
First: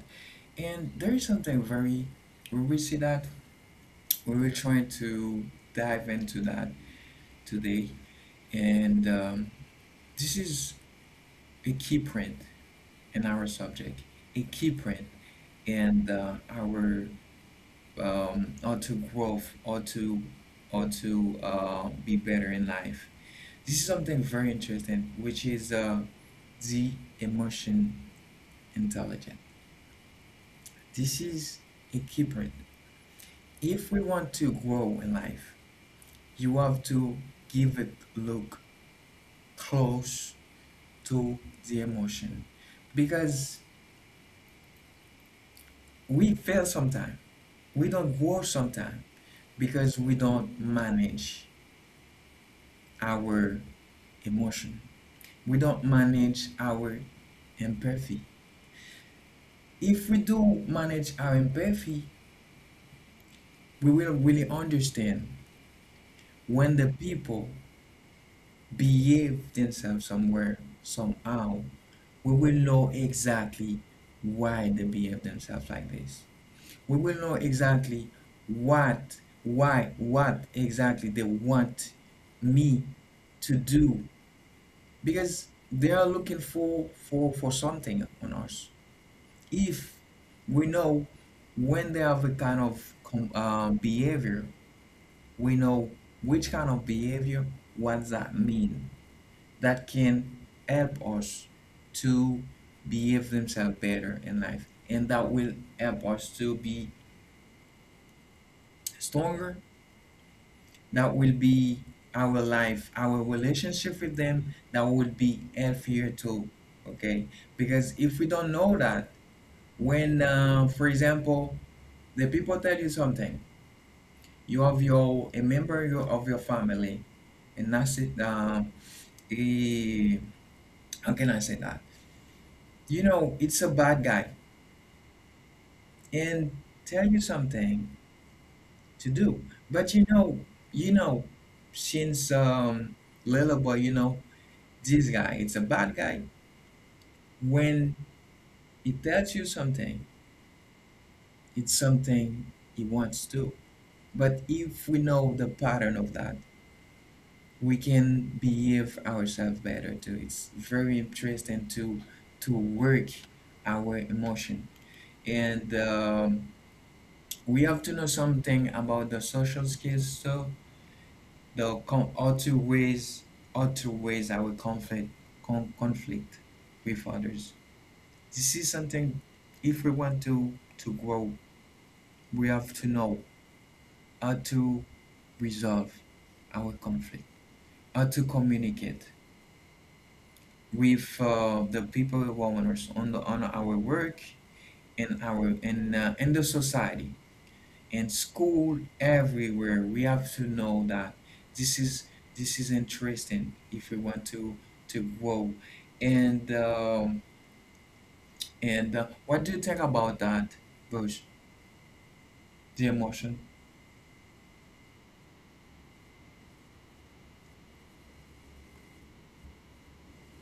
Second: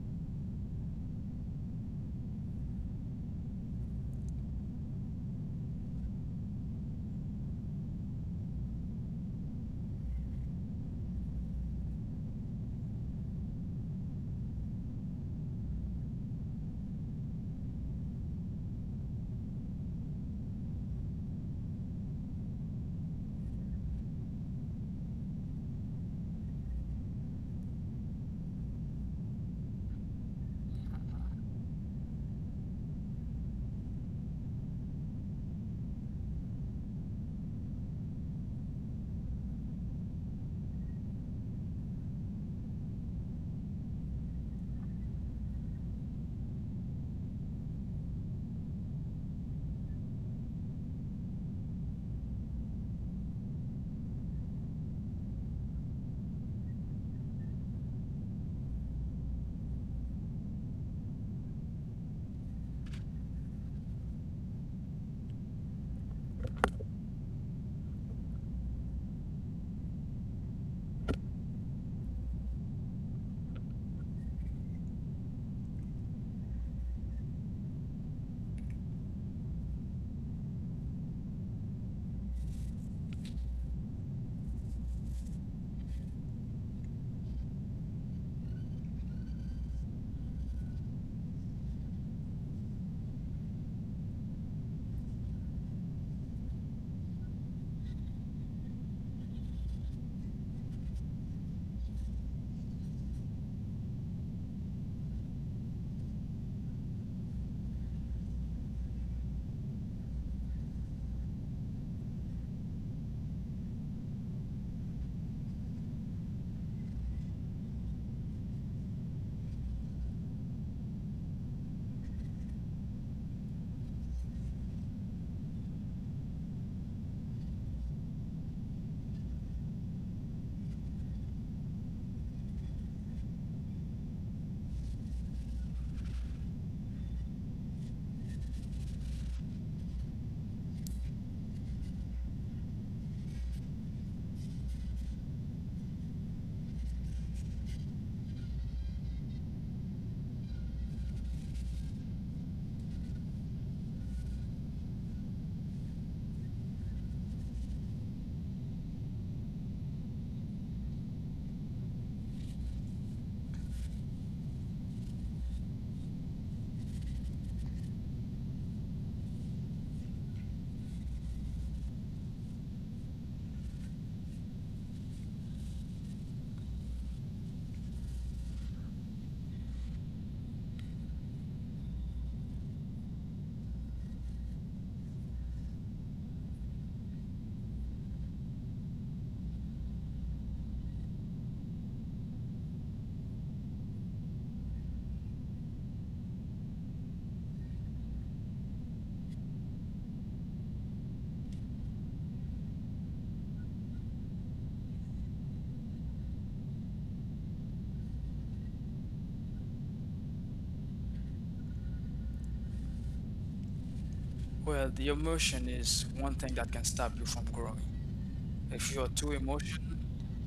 Speaker 1: And there is something very, we will see that, we were trying to dive into that today, and this is a key print in our subject, a key print in our or to growth or to be better in life. This is something very interesting, which is the emotion intelligent. This is a key point. If we want to grow in life, you have to give it look close to the emotion, because we fail sometimes, we don't grow sometimes because we don't manage our emotion. We don't manage our empathy. If we do manage our empathy, we will really understand when the people behave themselves somewhere, somehow. We will know exactly why they behave themselves like this. We will know exactly what, why, what exactly they want me to do, because they are looking for something on us. If we know when they have a kind of behavior, we know which kind of behavior, what that mean. That can help us to behave themselves better in life, and that will help us to be stronger. That will be our life, our relationship with them, that will be healthier too. Okay. Because if we don't know that, when, for example, the people tell you something, you have your a member your, of your family, and that's it, he, how can I say that, you know, it's a bad guy, and tell you something to do. But you know, you know, since little boy, you know, this guy, it's a bad guy. When he tells you something, it's something he wants to. But if we know the pattern of that, we can behave ourselves better too. It's very interesting to work our emotion, and we have to know something about the social skills too. The how to raise, how to raise our conflict, conflict with others. This is something, if we want to grow, we have to know how to resolve our conflict, how to communicate. With the people owners on the on our work and our in the society and school everywhere, we have to know that. This is this is interesting if we want to grow. And um, and uh, what do you think about that, Bush? The emotion.
Speaker 2: Well, the emotion is one thing that can stop you from growing. If you are too emotional,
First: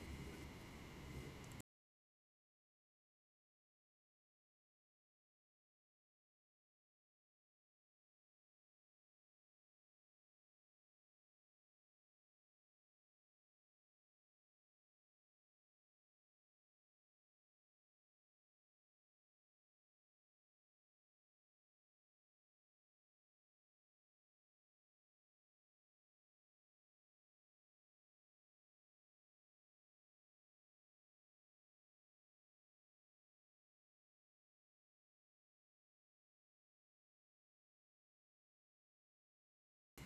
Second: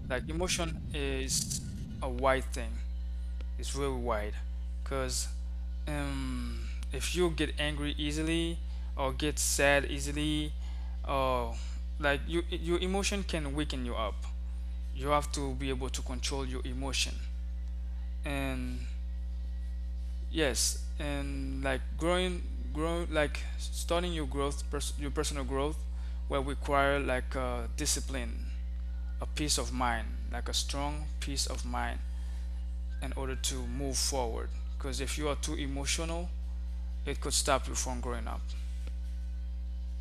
Speaker 2: like emotion is a wide thing. It's very wide, because um, if you get angry easily or get sad easily or your emotion can weaken you up. You have to be able to control your emotion. And yes, and like growing, grow like starting your growth, your personal growth will require like a discipline, a peace of mind, like a strong peace of mind in order to move forward. Because if you are too emotional, it could stop you from growing up.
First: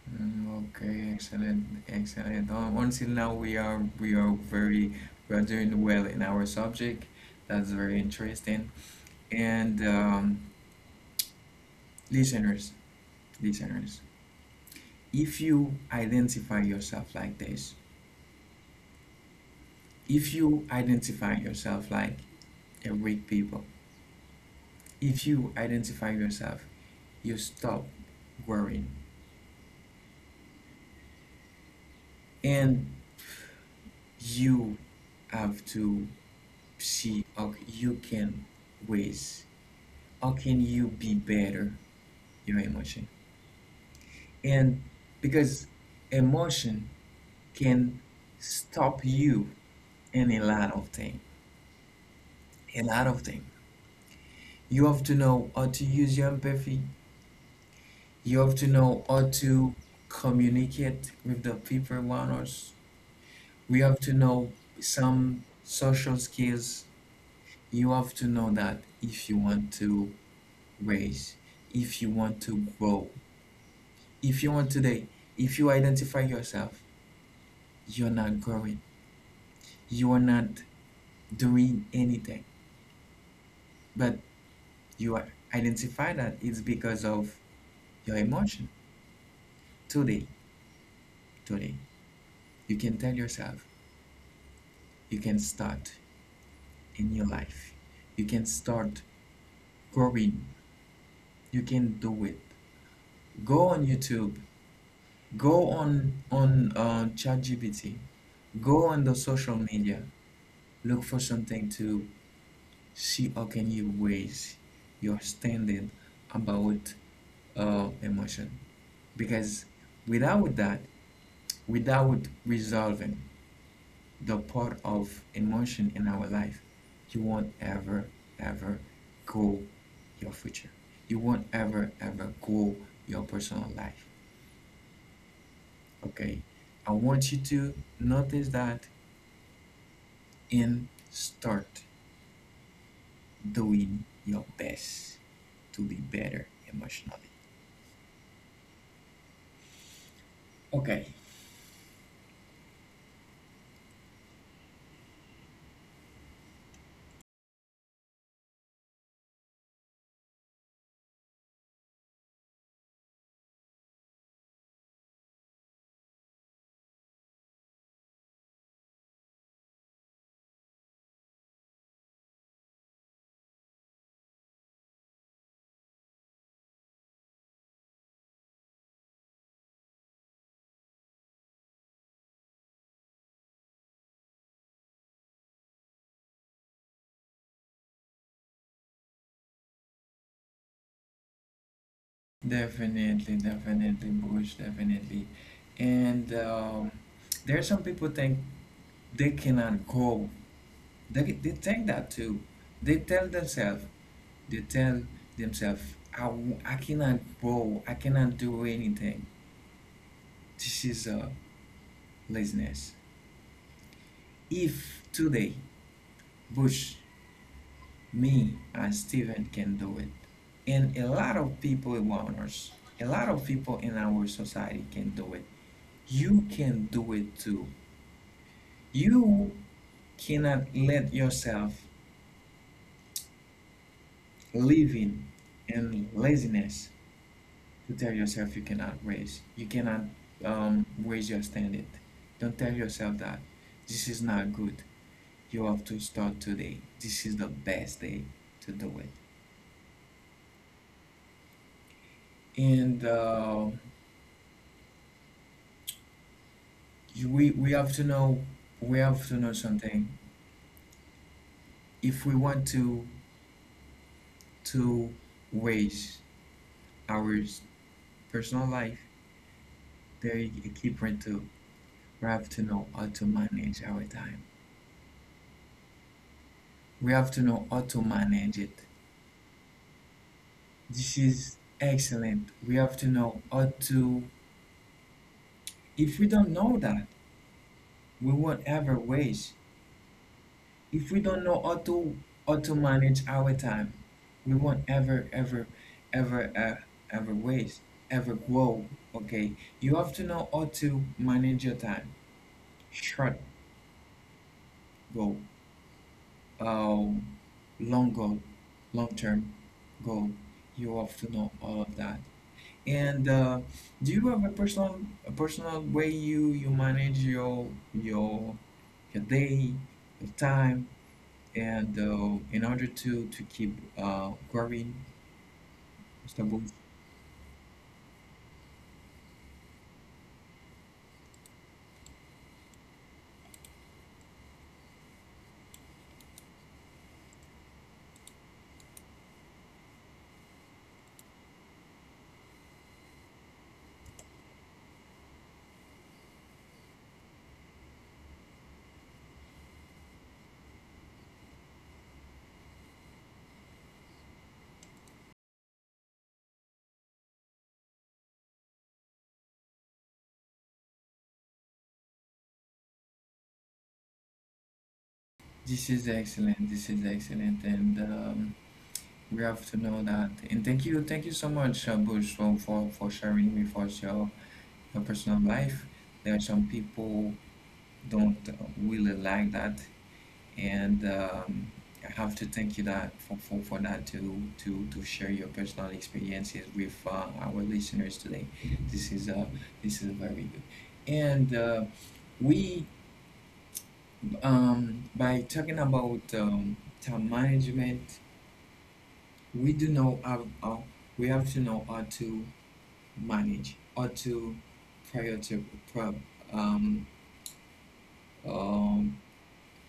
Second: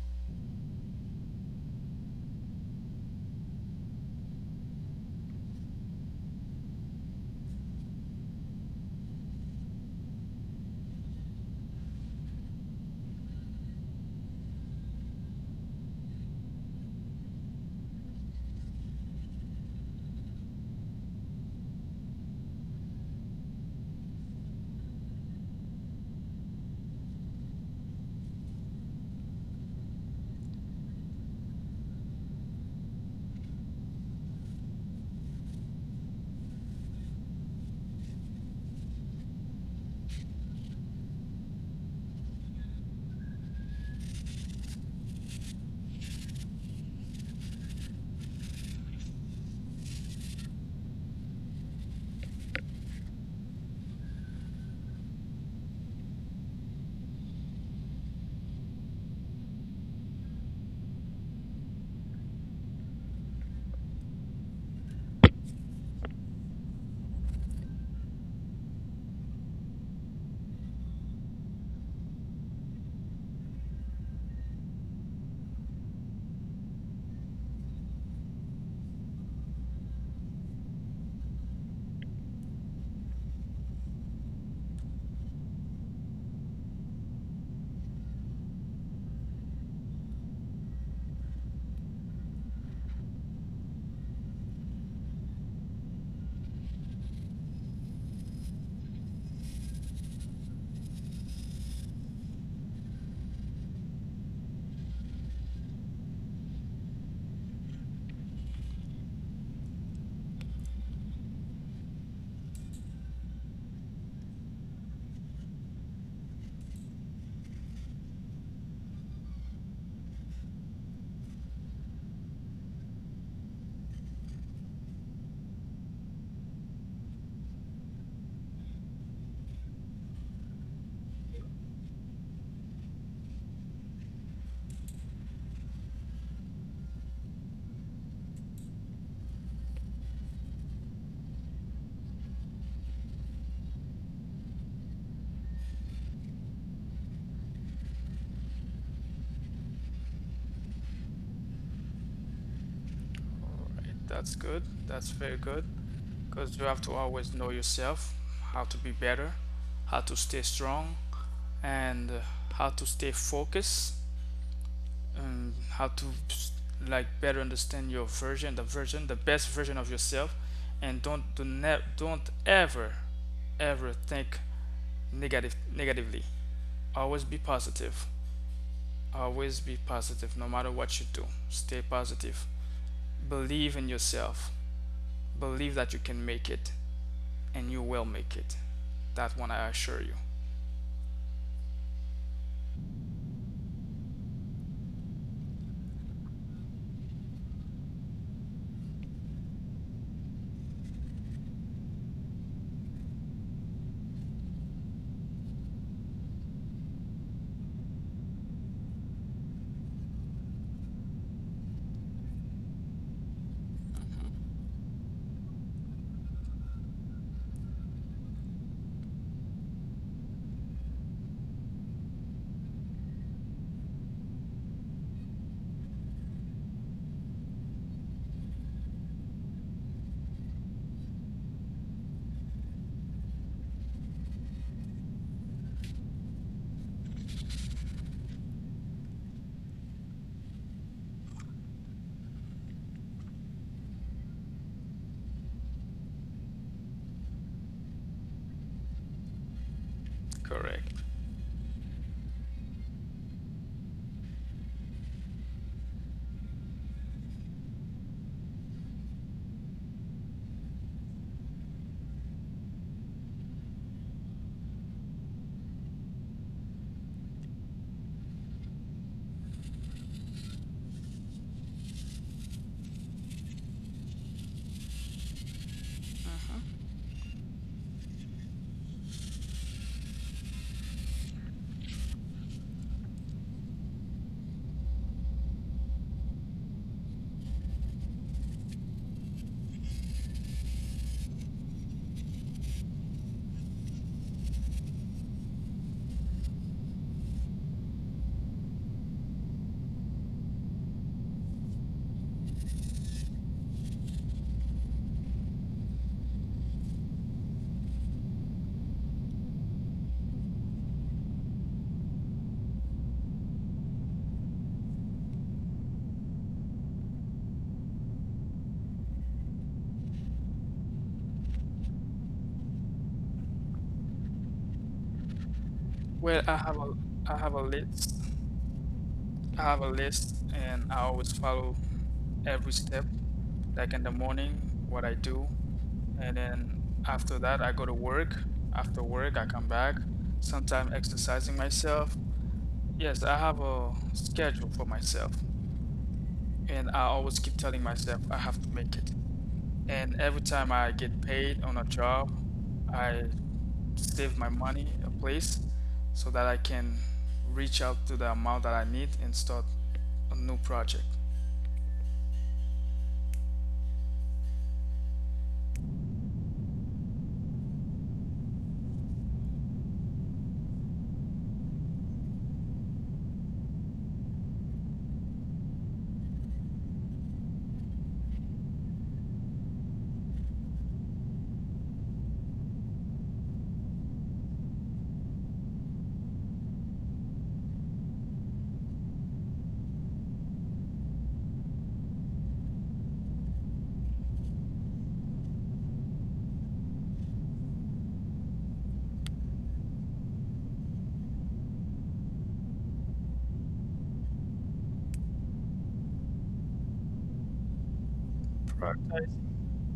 Speaker 1: Mm, okay, excellent, excellent. Until now, we are doing well in our subject. That's very interesting, and listeners, listeners, if you identify yourself like this, if you identify yourself like a weak people, if you identify yourself, you stop worrying, and you have to see how you can raise, how can you be better your emotion. And because emotion can stop you in a lot of things, a lot of things. You have to know how to use your empathy. You have to know how to communicate with the people around us. We have to know some social skills. You have to know that if you want to raise, if you want to grow, if you want today, if you identify yourself, you're not growing, you are not doing anything, but you are identify that it's because of your emotion today. Today, you can tell yourself. You can start in your life. You can start growing. You can do it. Go on YouTube. Go on ChatGPT. Go on the social media. Look for something to see how can you raise your standard about emotion. Because without that, without resolving, the part of emotion in our life. You won't ever, ever grow your future. You won't ever, ever grow your personal life. Okay? I want you to notice that and start doing your best to be better emotionally. Okay.
Speaker 2: All right. That's good. That's very good. Because you have to always know yourself, how to be better, how to stay strong, and how to stay focused, and how to like better understand your version, the best version of yourself, and don't do ne- don't ever, ever think negatively. Always be positive. Always be positive, no matter what you do. Stay positive. Believe in yourself. Believe that you can make it and you will make it. That one I assure you.
Speaker 1: Definitely, definitely, Bush, definitely. And there are some people think they cannot grow. They think that too. They tell themselves, they tell themselves, I cannot grow, I cannot do anything. This is laziness. If today, Bush, me, and Steven can do it, and a lot of people around us, a lot of people in our society can do it, you can do it too. You cannot let yourself living in laziness, to tell yourself you cannot raise. You cannot raise your standard. Don't tell yourself that this is not good. You have to start today. This is the best day to do it.
Speaker 2: Correct.
Speaker 1: And we have to know something. If we want to to raise our personal life, there is a key point too. We have to know how to manage our time. We have to know how to manage it. This is excellent. We have to know how to. If we don't know that, we won't ever waste. If we don't know how to manage our time, we won't ever uh, ever waste, ever grow. Okay, you have to know how to manage your time. Short goal, um, long goal, long term goal. You have to know all of that. And do you have a personal way you manage your your day, your time, and in order to keep growing,
Speaker 2: Well,
Speaker 1: Mr.
Speaker 2: I
Speaker 1: Booth?
Speaker 2: have a I have a list. I have a list and I always follow every step. Like in the morning, what I do, and then after that I go to work. After work I come back, sometimes exercising myself. Yes, I have a schedule for myself and I always keep telling myself I have to make it. And every time I get paid on a job, I save my money a place so that I can reach out to the amount that I need and start a new project.
Speaker 1: This is excellent. This is excellent, and we have to know that. And thank you so much, Bush, for sharing with us your personal life. There are some people don't really like that, and I have to thank you that for that to share your personal experiences with our listeners today. This is uh this is very good, and we, by talking about time management, we do know how we have to know how to manage how to prior pro, um, um,
Speaker 2: Prioritize.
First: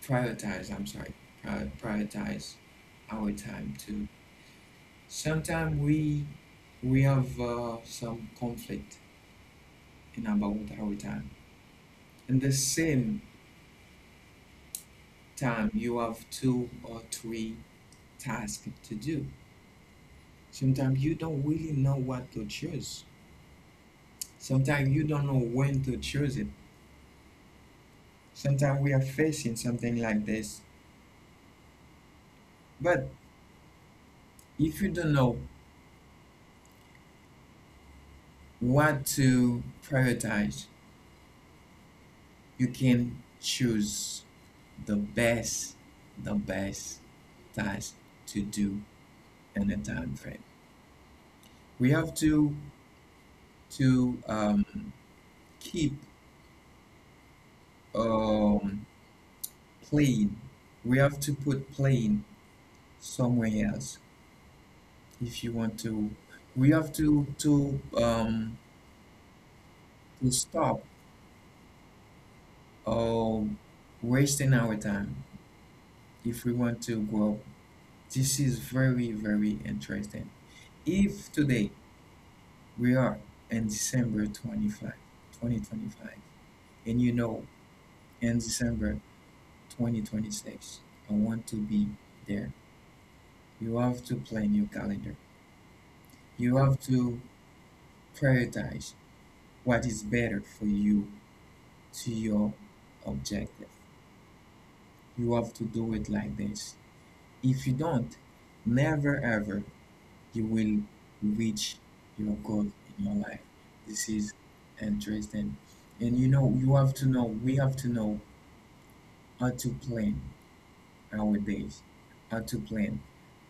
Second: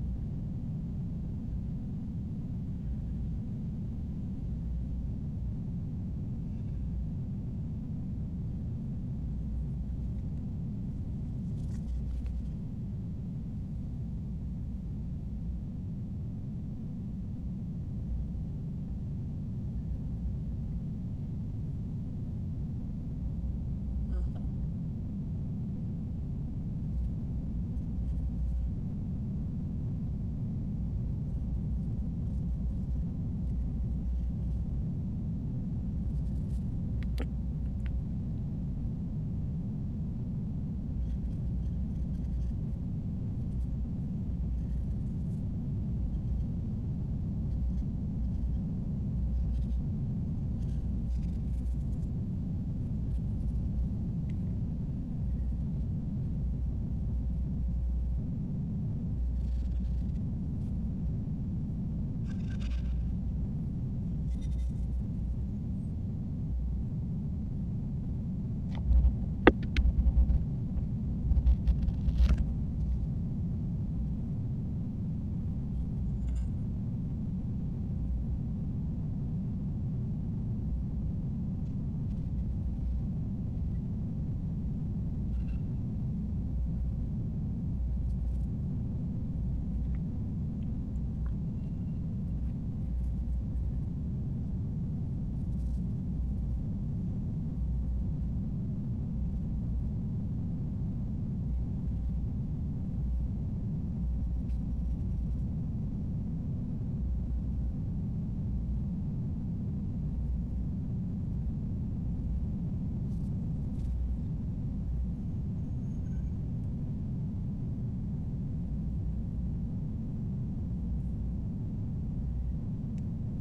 Speaker 1: prioritize. I'm sorry, prioritize our time to... Sometimes we have some conflict in about our time. In the same time, you have two or three tasks to do. Sometimes you don't really know what to choose. Sometimes you don't know when to choose it. Sometimes we are facing something like this. But if you don't know what to prioritize, you can choose the best, the best task to do in a time frame. We have to to um, keep um, playing. We have to put playing somewhere else if you want to. We have to stop um, wasting our time if we want to grow. This is very very interesting. If today we are in December 25th, 2025, and you know in December 2026, I want to be there. You have to plan your calendar. You have to prioritize what is better for you to your objective. You have to do it like this. If you don't, never ever you will reach your goal in your life. This is interesting. And you have to know, we have to know how to plan our days, how to plan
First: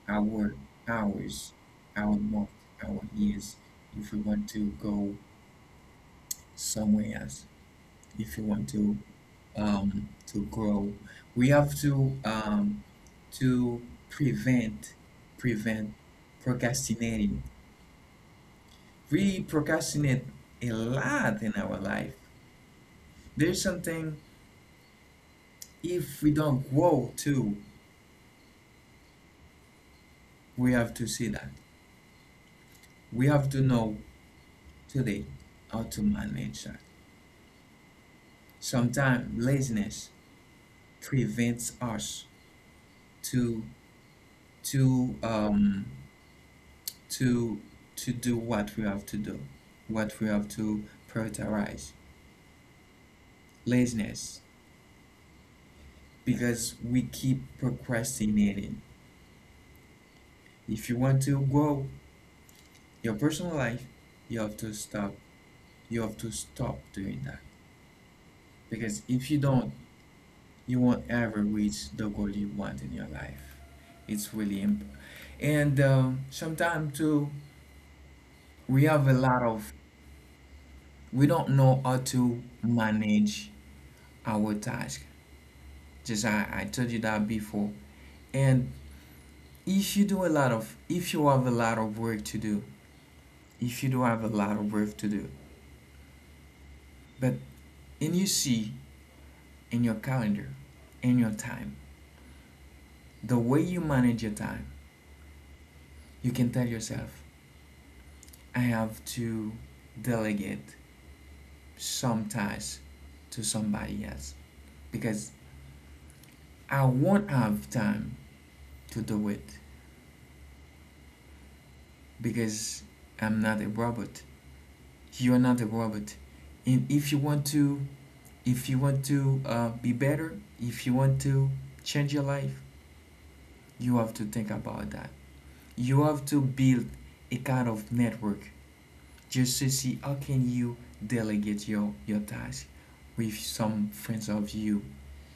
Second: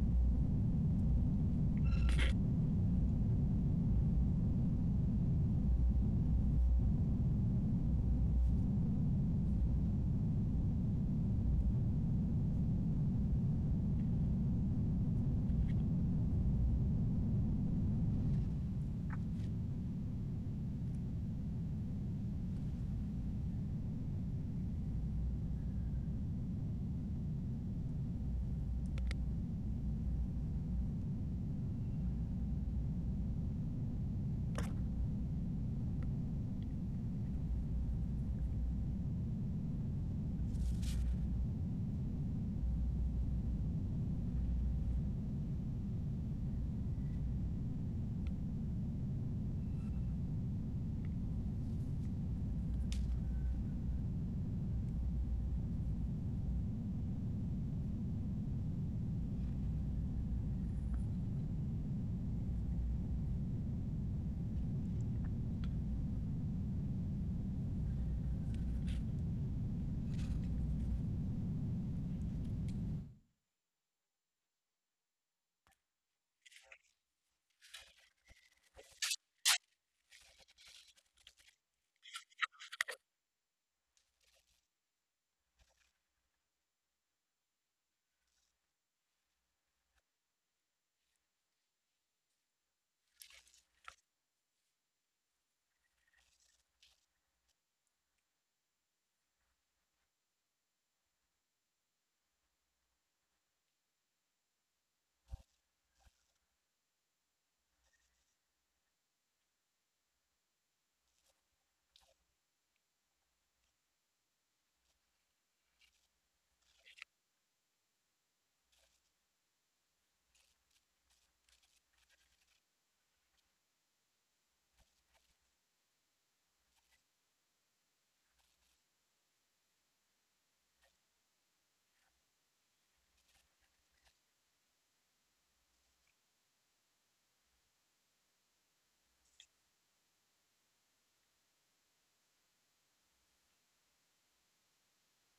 Speaker 1: our hours, our month, our years. If we want to go somewhere else if you want to grow. We have to to prevent prevent procrastinating. We procrastinate a lot in our life. There's something if we don't grow too, we have to see that. We have to know today how to manage that. Sometimes laziness prevents us to to um, to do what we have to do, what we have to prioritize. Laziness, because we keep procrastinating. If you want to grow your personal life, you have to stop. You have to stop doing that. Because if you don't, you won't ever reach the goal you want in your life. It's really important. And sometimes too, we have a lot of we don't know how to manage our task. Just I told you that before. And if you do a lot of if you have a lot of work to do, if you do have a lot of work to do, but and you see in your calendar, in your time, the way you manage your time, you can tell yourself, I have to delegate some tasks to somebody else because I won't have time to do it because I'm not a robot. You're not a robot. And if you want to be better, if you want to change your life, you have to think about that. You have to build a kind of network just to see how can you delegate your task with some friends of you,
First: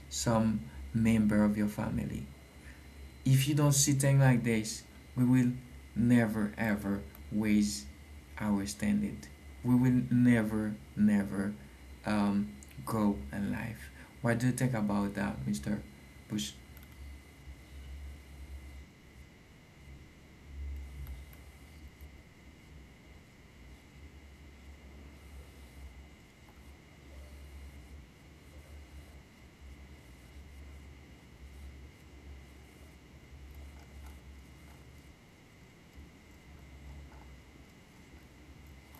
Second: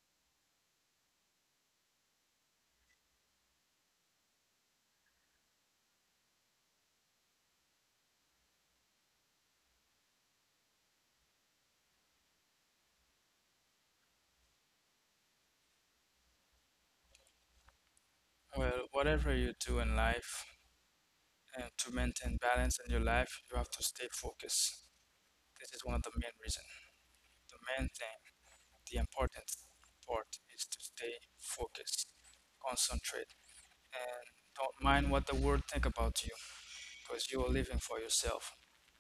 Speaker 1: some member of your family. If you don't see things like this, we will never ever raise our standard. We will never, never um, grow in life. What do you think about that, Mr. Bush?
Speaker 2: Well, whatever you do in life, and to maintain balance in your life, you have to stay focused. This is one of the main reasons. The main thing, the important part is to stay focused, concentrate, and don't mind what the world think about you. Because you're living for yourself.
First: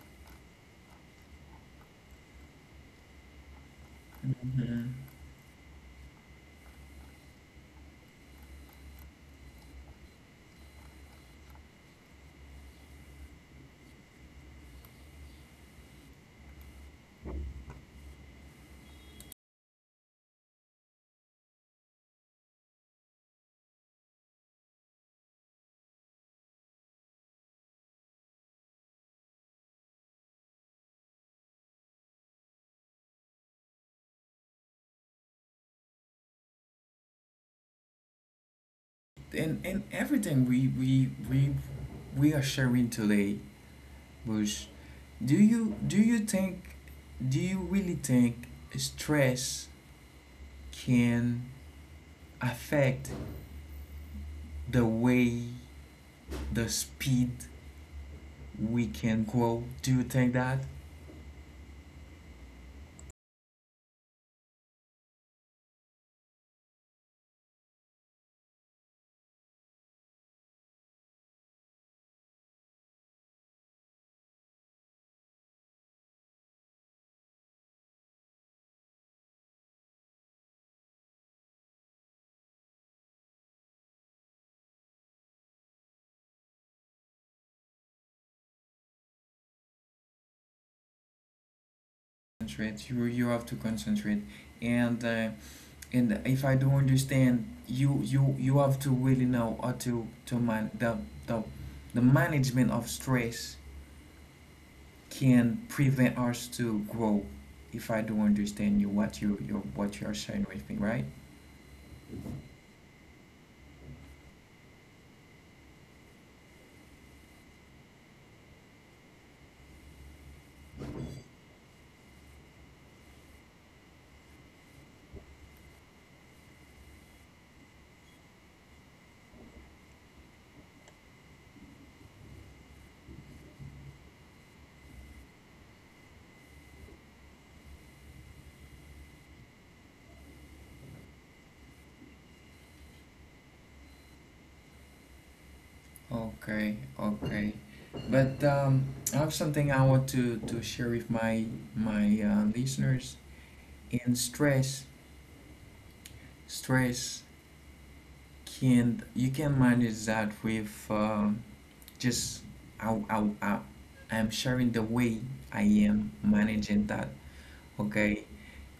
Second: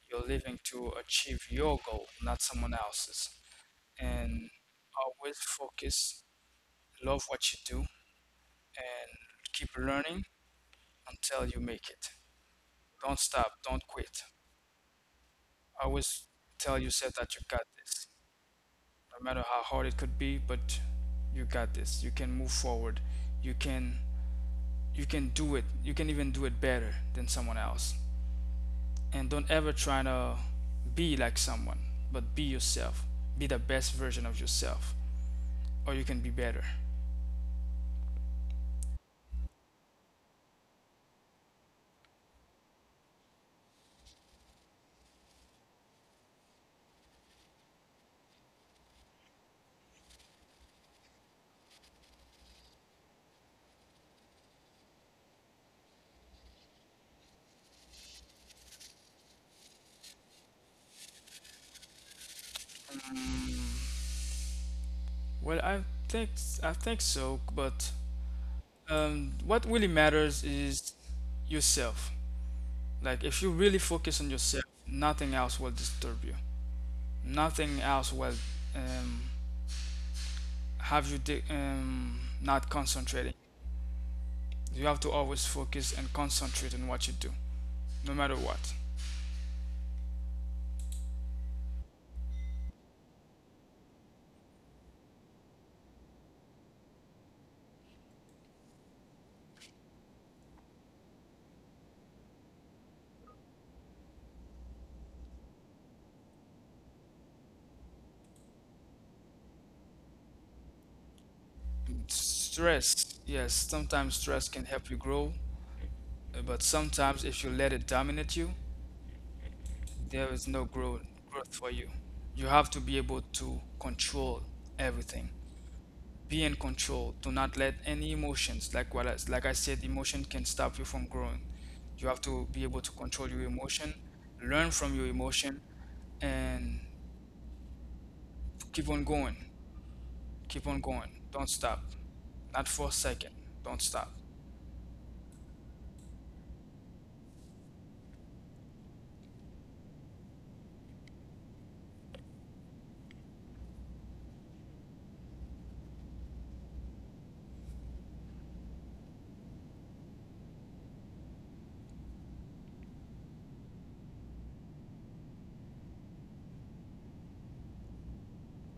Speaker 2: You're living to achieve your goal, not someone else's. And
Speaker 1: Mhm.
Speaker 2: always focus, love what you do, and keep learning until you make it. Don't stop, don't quit. Always tell yourself that you got this. No matter how hard it could be, but you got this. You can move forward. You can you can do it. You can even do it better than someone else. And don't ever try to be like someone, but be yourself. Be the best version of yourself, or you can be better.
Speaker 1: And everything we are sharing today, Bush. Do you really think stress can affect the way, the speed we can grow. Do you think that?
Speaker 2: Well, think I think so, but what really matters is yourself. Like if you really focus on yourself, nothing else will disturb you. Nothing else will um, not concentrating. You have to always focus and concentrate on what you do, no matter what.
Speaker 1: Concentrate. You have to concentrate, and uh, and if I don't understand, you have to really know how to man the the management of stress can prevent us to grow. If I don't understand you, what you are sharing with me, right?
Speaker 2: Stress, yes, sometimes stress can help you grow, but sometimes if you let it dominate you, there is no growth for you. You have to be able to control everything. Be in control. Do not let any emotions, like like I said, emotion can stop you from growing. You have to be able to control your emotion, learn from your emotion, and keep on going. Keep on going. Don't stop. Not for a second. Don't stop.
Speaker 1: Okay, okay. But I have something I want to share with my listeners. And stress can you can manage that with just I, I, I, I'm sharing the way I am managing that, okay,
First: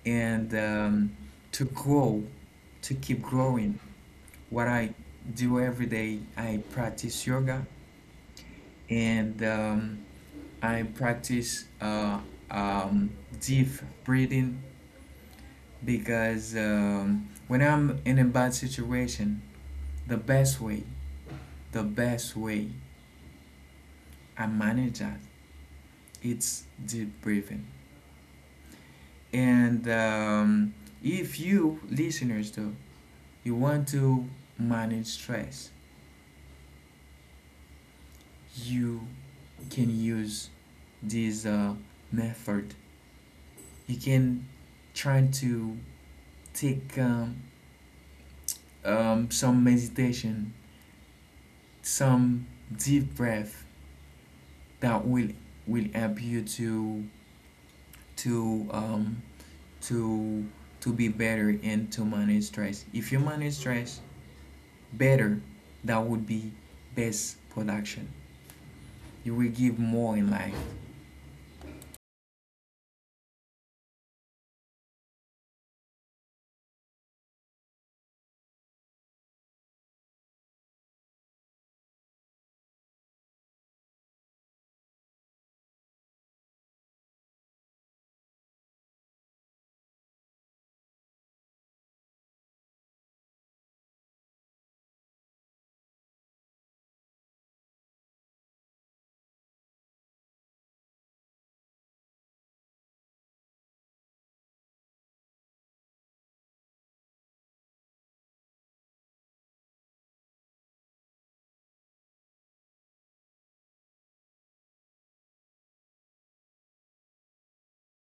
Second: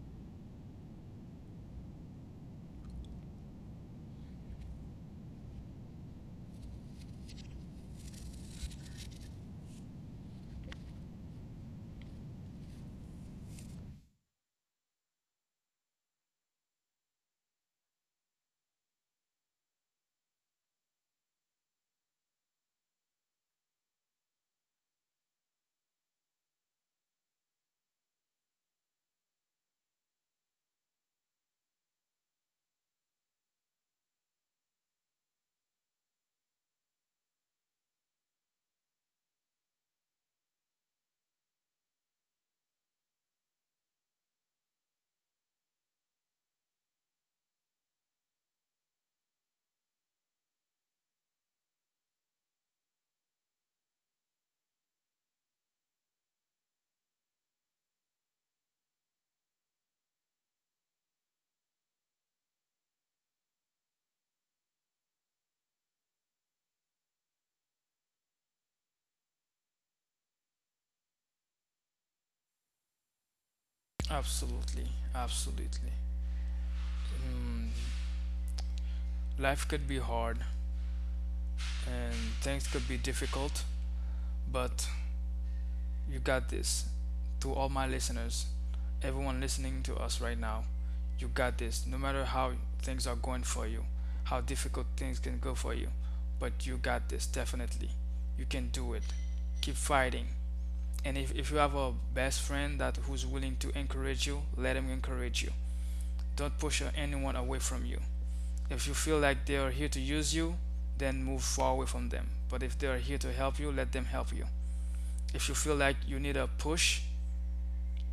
Speaker 1: and to grow to keep growing. What I do every day, I practice yoga, and I practice um, deep breathing, because when I'm in a bad situation, the best way, the best way I manage that, it's deep breathing. And if you, listeners, though, you want to manage stress, you can use this method. You can try to take some meditation, some deep breath that will help you to to um, to be better and to manage stress. If you manage stress better, that would be best production. You will give more in life.
Speaker 2: Absolutely, absolutely. Mm, life could be hard and things could be difficult, but you got this. To all my listeners, everyone listening to us right now, you got this. No matter how things are going for you, how difficult things can go for you, but you got this, definitely. You can do it. Keep fighting. And if you have a best friend that who's willing to encourage you, let him encourage you. Don't push anyone away from you. If you feel like they are here to use you, then move far away from them. But if they are here to help you, let them help you. If you feel like you need a push,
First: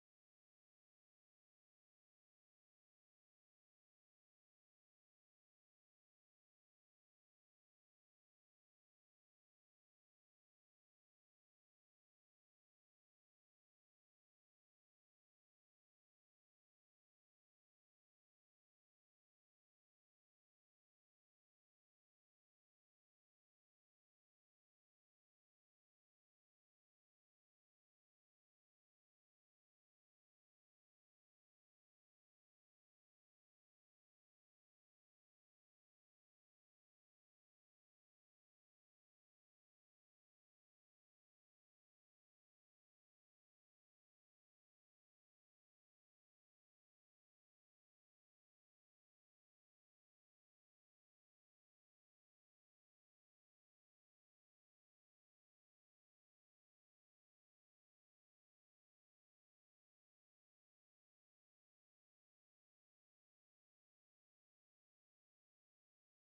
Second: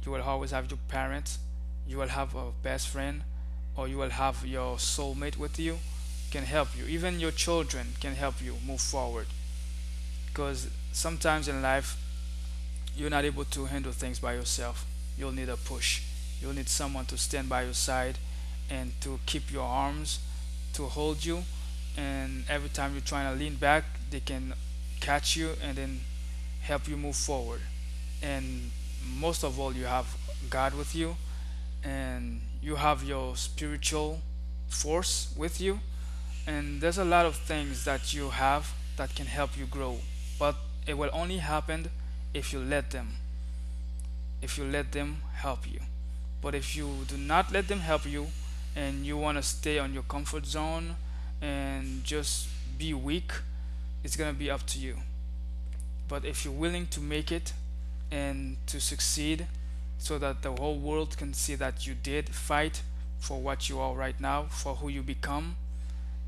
Speaker 2: you will always have your parents, you will have a best friend, or you will have your soulmate with you can help you. Even your children can help you move forward. Because sometimes in life, you're not able to handle things by yourself. You'll need a push. You'll need someone to stand by your side and to keep your arms to hold you. And every time you're trying to lean back, they can catch you and then help you move forward. And most of all, you have God with you and you have your spiritual force with you. And there's a lot of things that you have that can help you grow, but it will only happen if you let them if you let them help you. But if you do not let them help you and you want to stay on your comfort zone and just be weak, it's going to be up to you. But if you're willing to make it and to succeed so that the whole world can see that you did fight for what you are right now, for who you become,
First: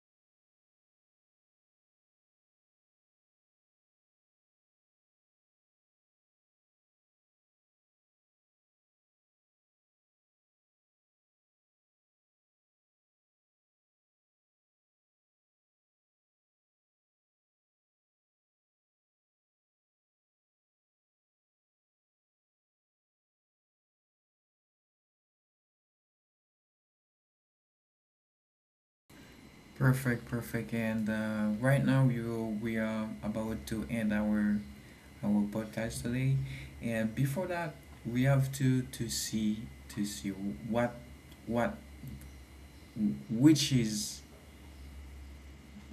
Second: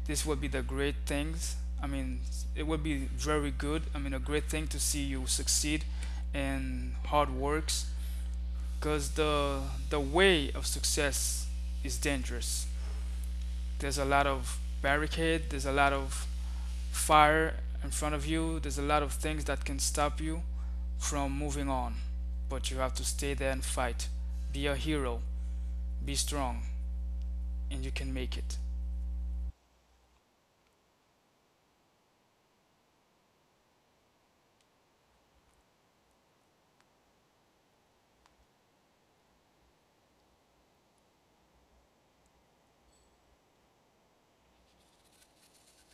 Speaker 2: this will be the great things. I mean, it would be very good. I mean, a great thing to see you succeed and hard works, because the way of success is dangerous. There's a lot of barricade, there's a lot of fire in front of you, there's a lot of things that can stop you from moving on, but you have to stay there and fight, be a hero, be strong, and you can make it.
Speaker 1: Perfect, perfect. And right now, you we are about to end our podcast today. And before that, we have to see what what which is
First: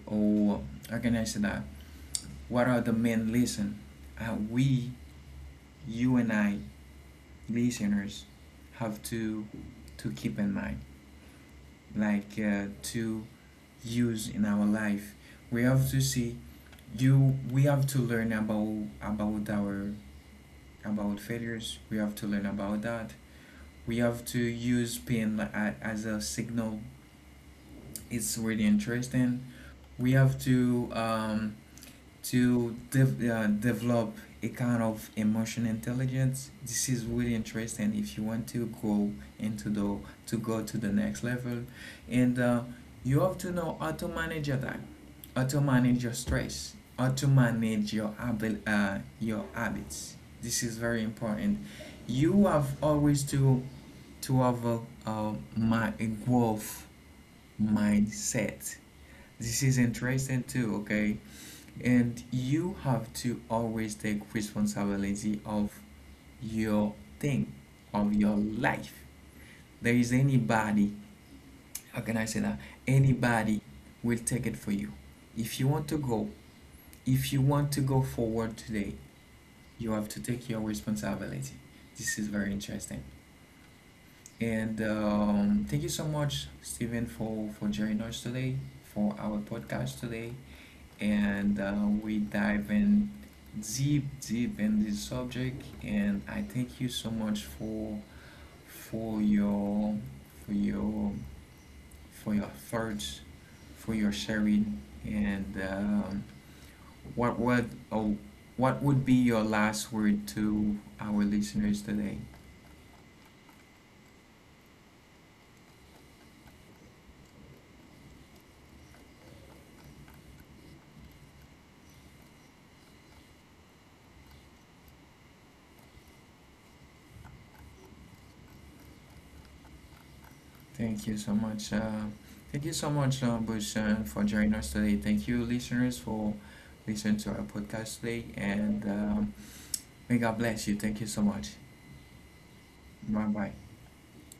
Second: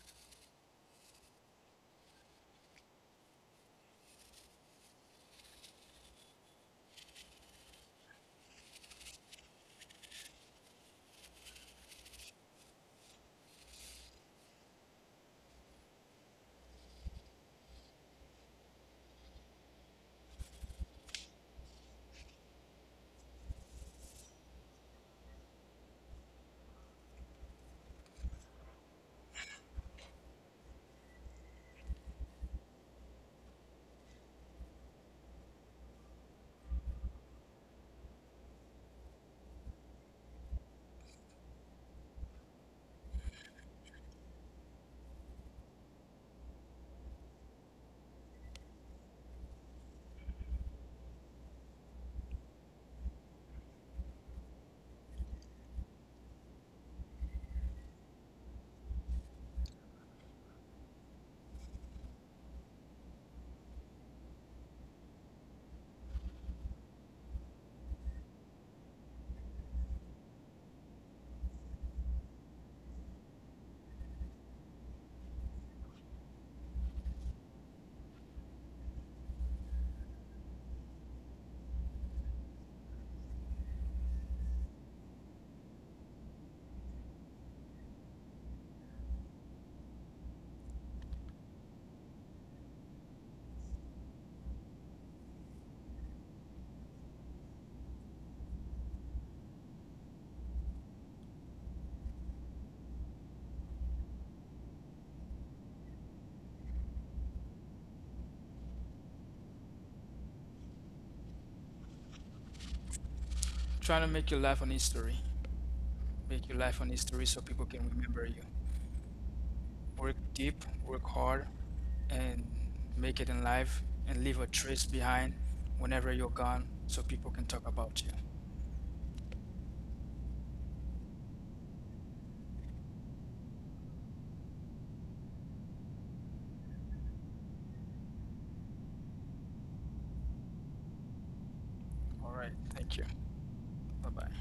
Speaker 1: or oh, how can I say that? What are the main lesson we you and I, listeners, have to keep in mind? Like to use in our life. We have to see you. We have to learn about our about failures. We have to learn about that. We have to use pain, as a signal. It's really interesting. We have to develop a kind of emotion intelligence. This is really interesting if you want to go into the to the next level. And you have to know how to manage your time, how to manage your stress, how to manage your habits. This is very important. You have always to have, a growth mindset. This is interesting too, okay. And you have to always take responsibility of your thing of your life. There is anybody, how can I say that, anybody will take it for you. If you want to go if you want to go forward today, you have to take your responsibility. This is very interesting. And thank you so much, Steven, for joining us today, for our podcast today. And we dive in deep, deep in this subject. And I thank you so much for your for your for your thoughts, for your sharing, and what would oh, what would be your last word to our listeners today?
Speaker 2: Trying to make your life an history, make your life an history so people can remember you. Work deep, work hard, and make it in life and leave a trace behind whenever you're gone so people can talk about you.
Speaker 1: Thank you so much. Thank you so much, Bushan, for joining us today. Thank you, listeners, for listening to our podcast today. And May God bless you. Thank you so much.
Speaker 2: All right. Thank you.
Speaker 1: Bye bye.
Speaker 2: Bye bye.